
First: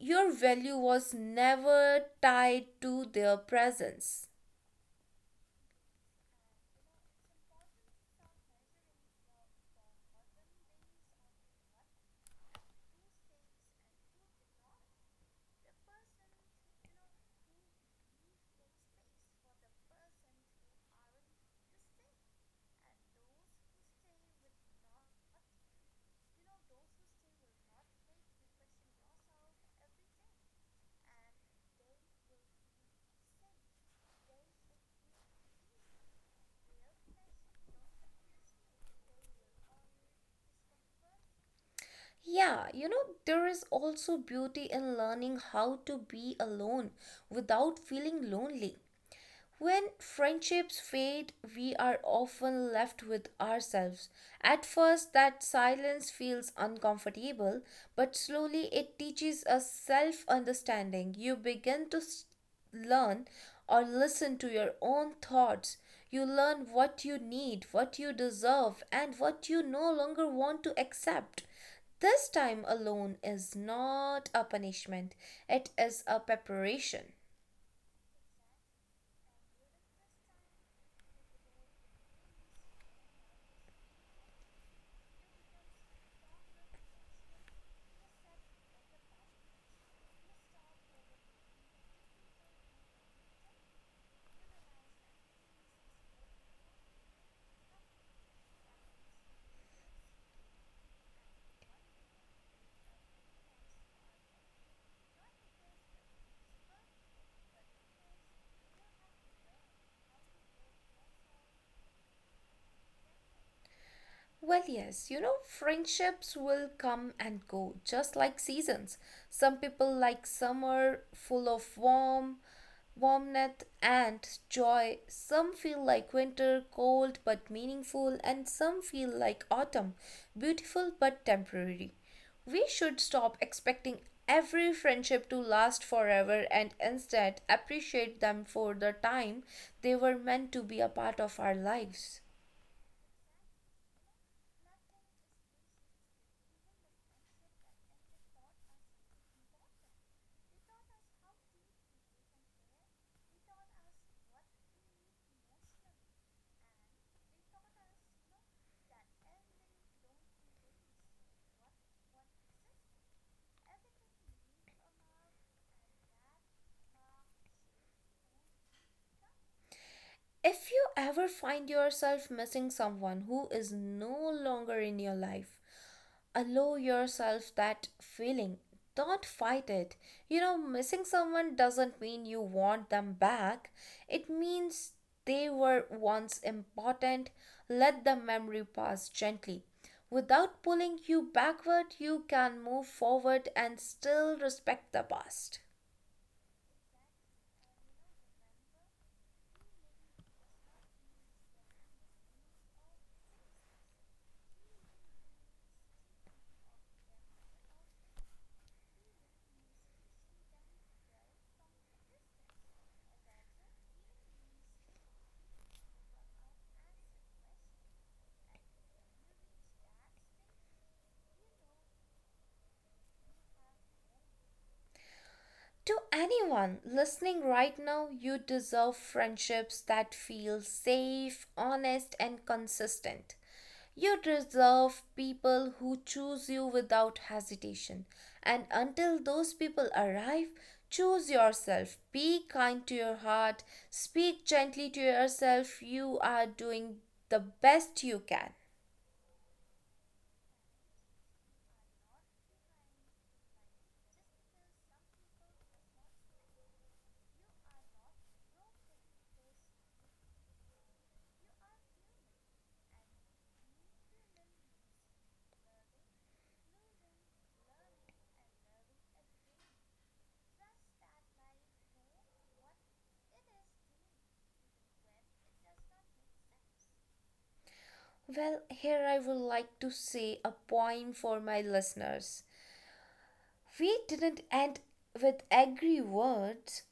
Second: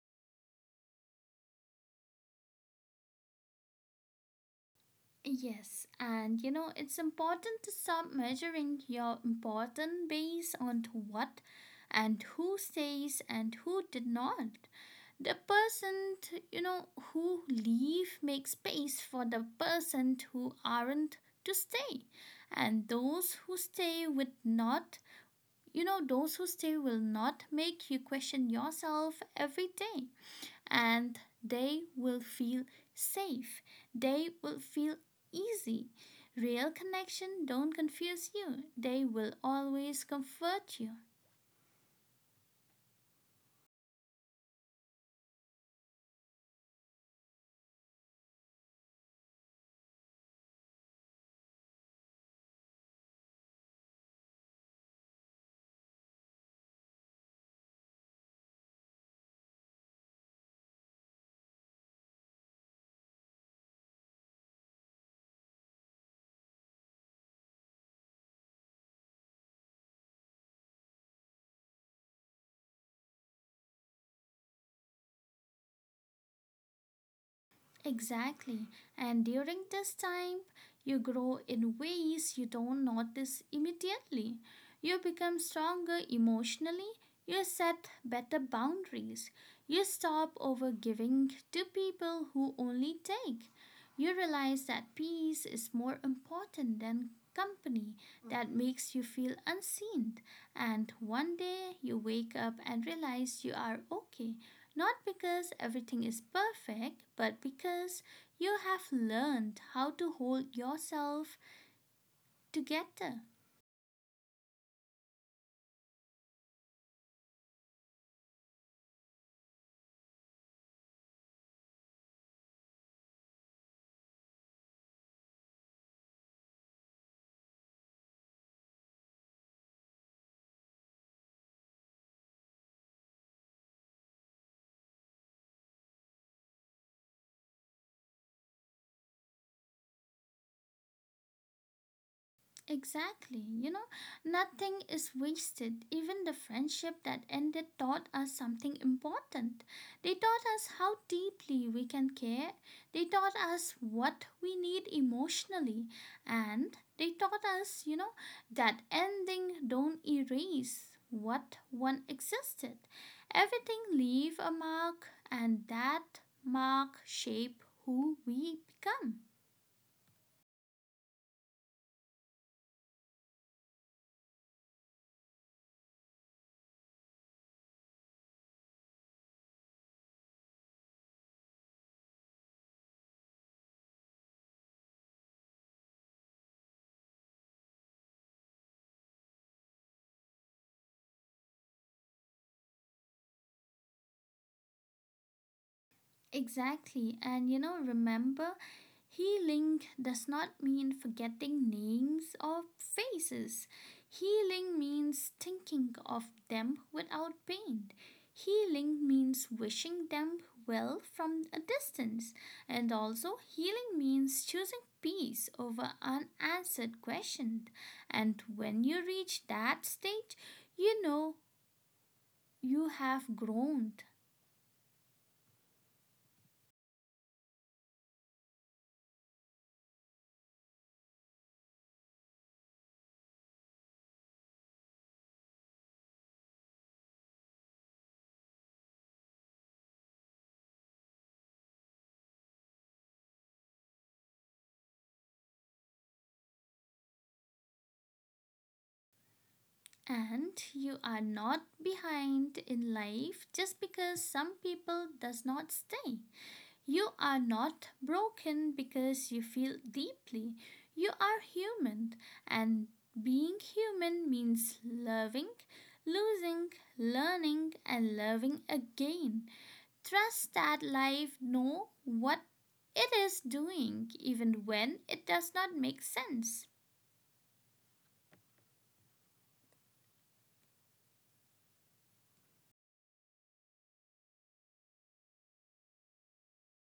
S1: Your value was never tied to their presence.
S2: Yes, and you know, it's important to stop measuring your importance based on to what and who stays and who did not. The person, you know, who leave make space for the person who aren't to stay, and those who stay with not, you know, those who stay will not make you question yourself every day, and they will feel safe, they will feel easy. Real connection don't confuse you, they will always comfort you.
S1: Yeah, you know, there is also beauty in learning how to be alone without feeling lonely. When friendships fade, we are often left with ourselves. At first, that silence feels uncomfortable, but slowly it teaches us self understanding. You begin to s- learn or listen to your own thoughts. You learn what you need, what you deserve, and what you no longer want to accept. This time alone is not a punishment, it is a preparation.
S2: Exactly. And during this time, you grow in ways you don't notice immediately. You become stronger emotionally. You set better boundaries. You stop overgiving to people who only take. You realize that peace is more important than company that makes you feel unseen. And one day you wake up and realize you are okay, not because everything is perfect, but because you have learned how to hold yourself together.
S1: Well, yes, you know, friendships will come and go, just like seasons. Some people like summer, full of warm, warmth and joy. Some feel like winter, cold but meaningful, and some feel like autumn, beautiful but temporary. We should stop expecting every friendship to last forever and instead appreciate them for the time they were meant to be a part of our lives.
S2: Exactly. You know, nothing is wasted. Even the friendship that ended taught us something important. They taught us how deeply we can care. They taught us what we need emotionally. And they taught us, you know, that ending don't erase what one existed. Everything leave a mark, and that mark shape who we become.
S1: If you ever find yourself missing someone who is no longer in your life, allow yourself that feeling. Don't fight it. You know, missing someone doesn't mean you want them back, it means they were once important. Let the memory pass gently. Without pulling you backward, you can move forward and still respect the past.
S2: Exactly. And you know, remember, healing does not mean forgetting names or faces. Healing means thinking of them without pain. Healing means wishing them well from a distance. And also, healing means choosing peace over unanswered questions. And when you reach that stage, you know you have grown.
S1: To anyone listening right now, you deserve friendships that feel safe, honest, and consistent. You deserve people who choose you without hesitation. And until those people arrive, choose yourself. Be kind to your heart. Speak gently to yourself. You are doing the best you can.
S2: And you are not behind in life just because some people does not stay. You are not broken because you feel deeply. You are human, and being human means loving, losing, learning, and loving again. Trust that life know what it is doing, even when it does not make sense.
S1: Well, here I would like to say a poem for my listeners. We didn't end with angry words.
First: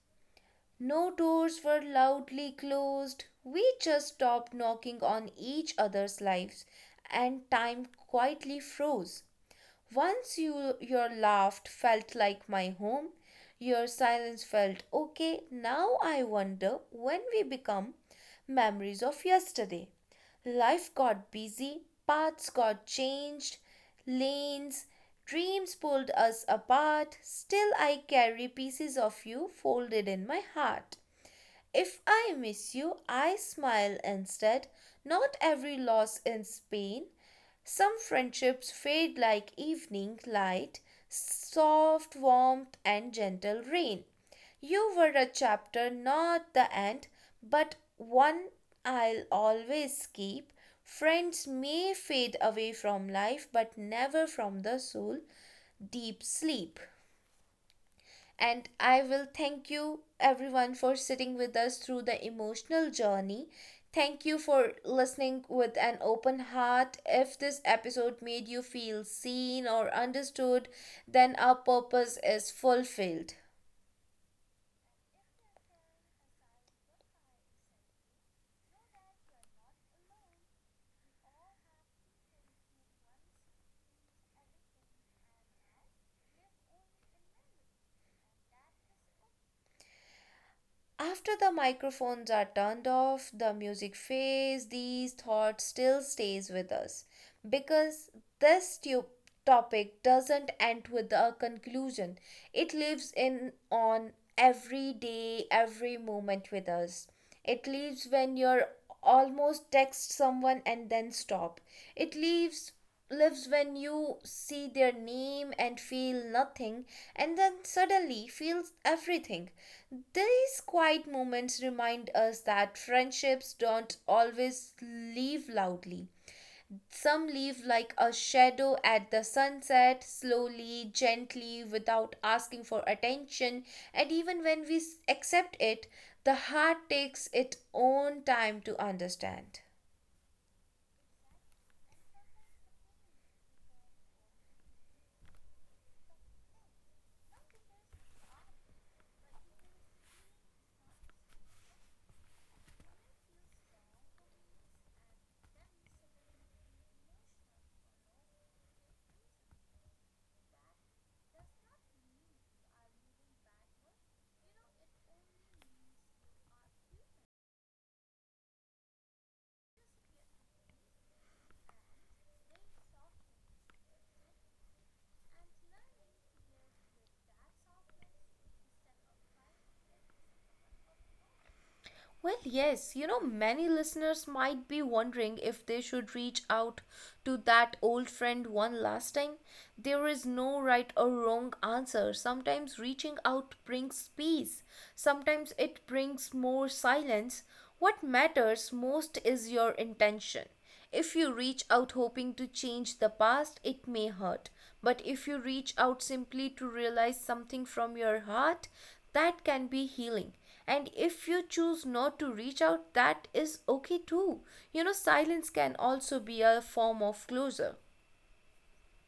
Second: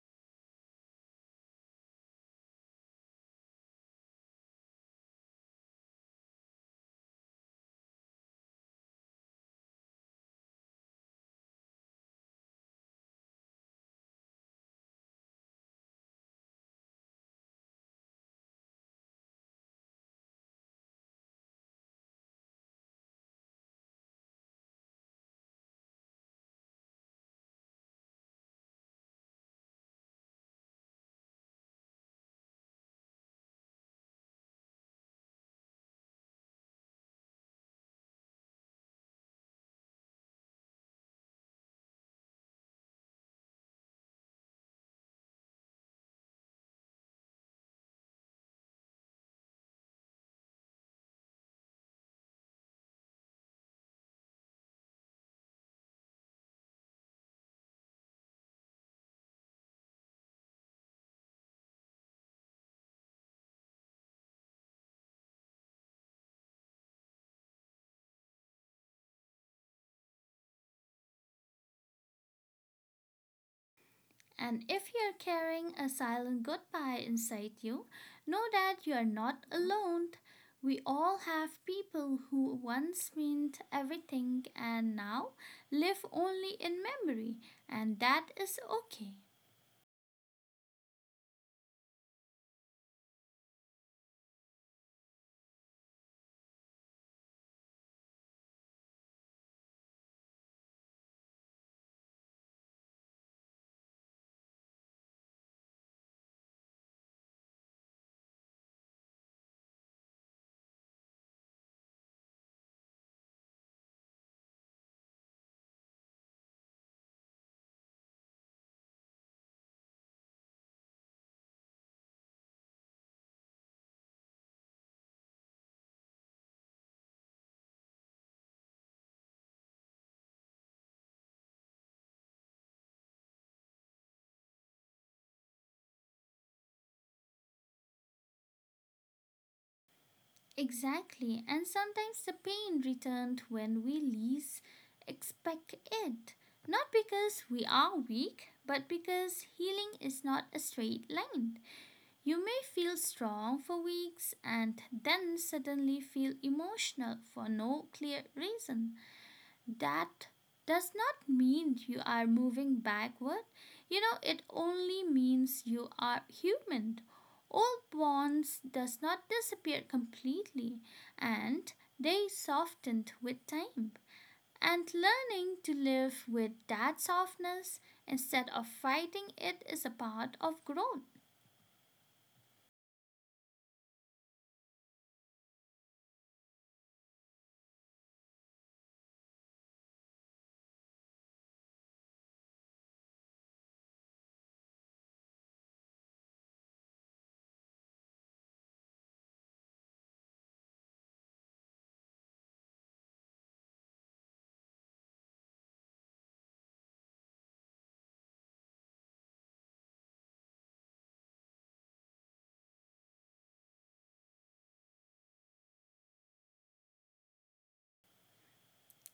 S1: No doors were loudly closed. We just stopped knocking on each other's lives, and time quietly froze. Once you your laugh felt like my home, your silence felt okay. Now I wonder when we become memories of yesterday. Life got busy, paths got changed, lanes, dreams pulled us apart. Still I carry pieces of you folded in my heart. If I miss you, I smile instead. Not every loss is pain, some friendships fade like evening light, soft warmth, and gentle rain. You were a chapter, not the end, but one I'll always keep. Friends may fade away from life, but never from the soul. Deep sleep. And I will thank you everyone for sitting with us through the emotional journey. Thank you for listening with an open heart. If this episode made you feel seen or understood, then our purpose is fulfilled.
S2: And if you're carrying a silent goodbye inside you, know that you're not alone. We all have people who once meant everything and now live only in memory, and that is okay.
S1: After the microphones are turned off, the music fades, these thoughts still stays with us because this tu- topic doesn't end with a conclusion. It lives in on every day, every moment with us. It leaves when you're almost text someone and then stop. It leaves lives when you see their name and feel nothing and then suddenly feels everything. These quiet moments remind us that friendships don't always leave loudly. Some leave like a shadow at the sunset, slowly, gently, without asking for attention. And even when we s- accept it, the heart takes its own time to understand.
S2: Exactly, and sometimes the pain returned when we least expect it. Not because we are weak, but because healing is not a straight line. You may feel strong for weeks and then suddenly feel emotional for no clear reason. That does not mean you are moving backward. You know, it only means you are human. Old bonds does not disappear completely, and they softened with time. And learning to live with that softness instead of fighting it is a part of growth.
S1: Well, yes, you know, many listeners might be wondering if they should reach out to that old friend one last time. There is no right or wrong answer. Sometimes reaching out brings peace, sometimes it brings more silence. What matters most is your intention. If you reach out hoping to change the past, it may hurt. But if you reach out simply to realize something from your heart, that can be healing. And if you choose not to reach out, that is okay too. You know, silence can also be a form of closure.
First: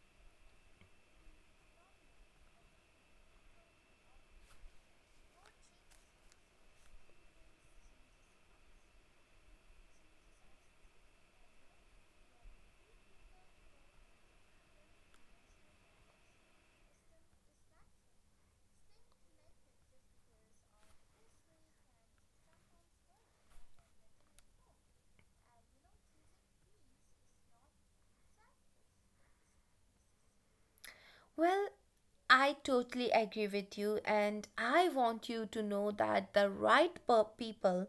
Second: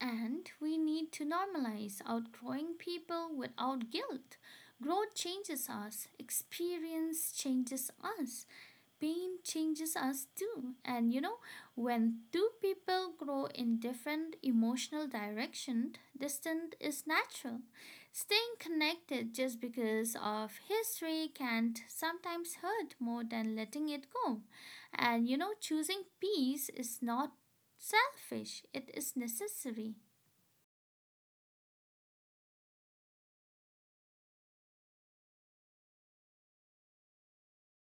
S2: And we need to normalize outgrowing people without guilt. Growth changes us, experience changes us, pain changes us too. And you know, when two people grow in different emotional direction, distance is natural. Staying connected just because of history can sometimes hurt more than letting it go. And you know, choosing peace is not selfish, it is necessary.
S1: Well, I totally agree with you, and I want you to know that the right pe- people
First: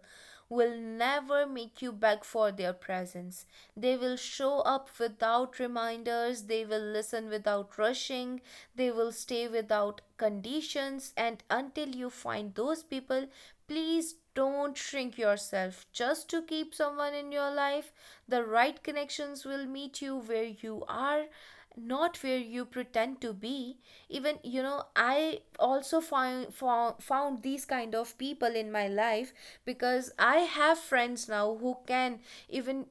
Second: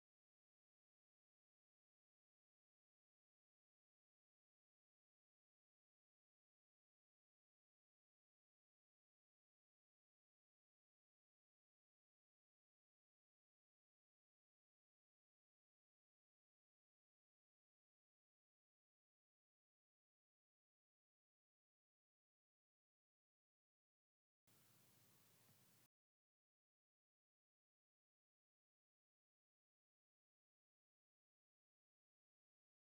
S1: will never make you beg for their presence. They will show up without reminders, they will listen without rushing, they will stay without conditions, and until you find those people, please don't shrink yourself just to keep someone in your life. The right connections will meet you where you are, not where you pretend to be. Even you know i also find found, found these kind of people in my life, because I have friends now who can even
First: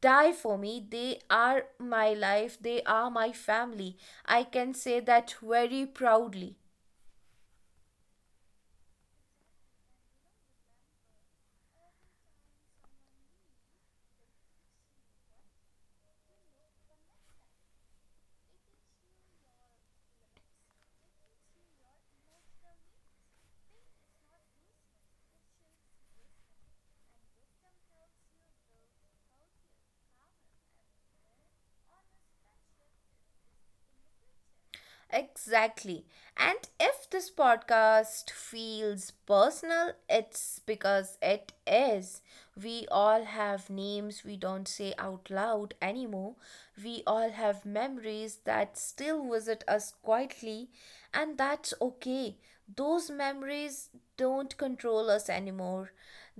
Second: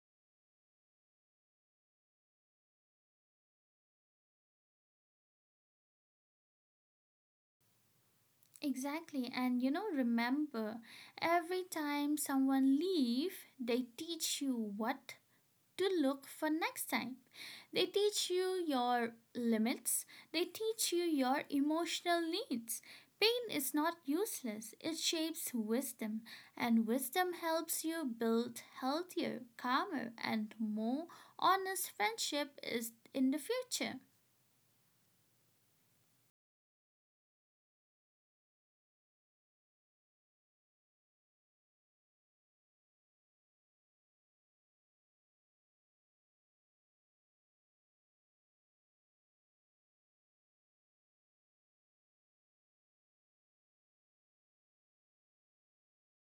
S1: die for me. They are my life, they are my family. I can say that very proudly.
S2: Exactly, and you know, remember, every time someone leave, they teach you what to look for next time. They teach you your limits, they teach you your emotional needs. Pain is not useless, it shapes wisdom, and wisdom helps you build healthier, calmer, and more honest friendship is in the future.
S1: Exactly. And if this podcast feels personal, it's because it is. We all have names we don't say out loud anymore. We all have memories that still visit us quietly, and that's okay. Those memories don't control us anymore.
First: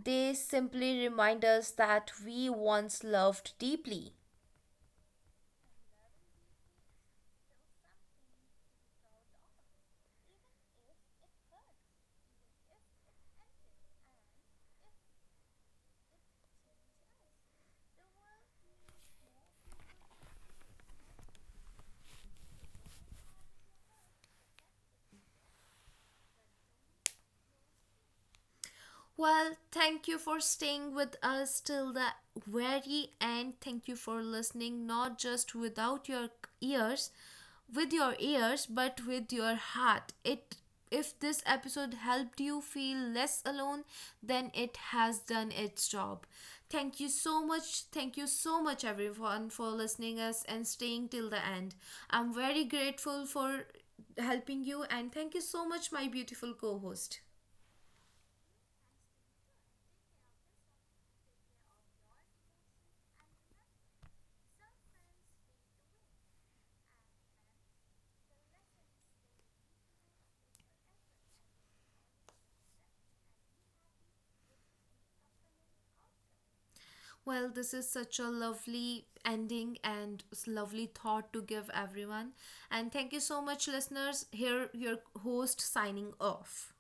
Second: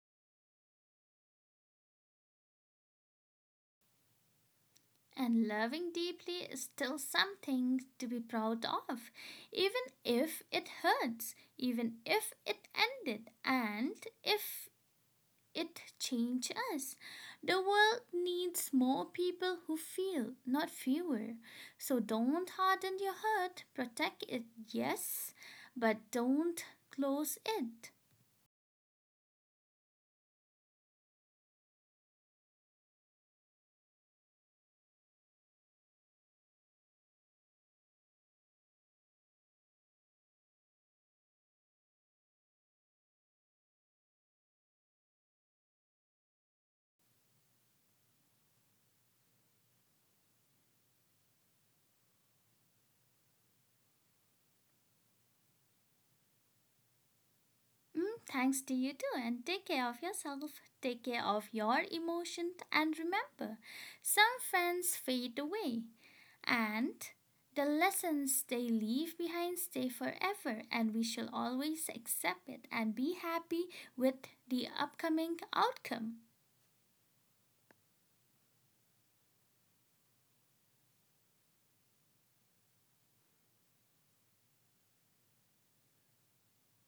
S1: They simply remind us that we once loved deeply.
S2: And loving deeply is still something to be proud of, even if it hurts, even if it ended, and if it changed us. The world needs more people who feel, not fewer. So don't harden your heart. Protect it, yes, but don't close it.
S1: Well, thank you for staying with us till the very end. Thank you for listening, not just without your ears, with your ears, but with your heart. It if this episode helped you feel less alone, then it has done its job. Thank you so much. Thank you so much everyone for listening us and staying till the end. I'm very grateful for helping you, and thank you so much my beautiful co-host.
S2: Mm, thanks to you too, and take care of yourself, take care of your emotions, and remember, some friends fade away, and the lessons they leave behind stay forever, and we shall always accept it and be happy with the upcoming outcome.
S1: Well, this is such a lovely ending and s- lovely thought to give everyone. And thank you so much, listeners. Here, your host signing off.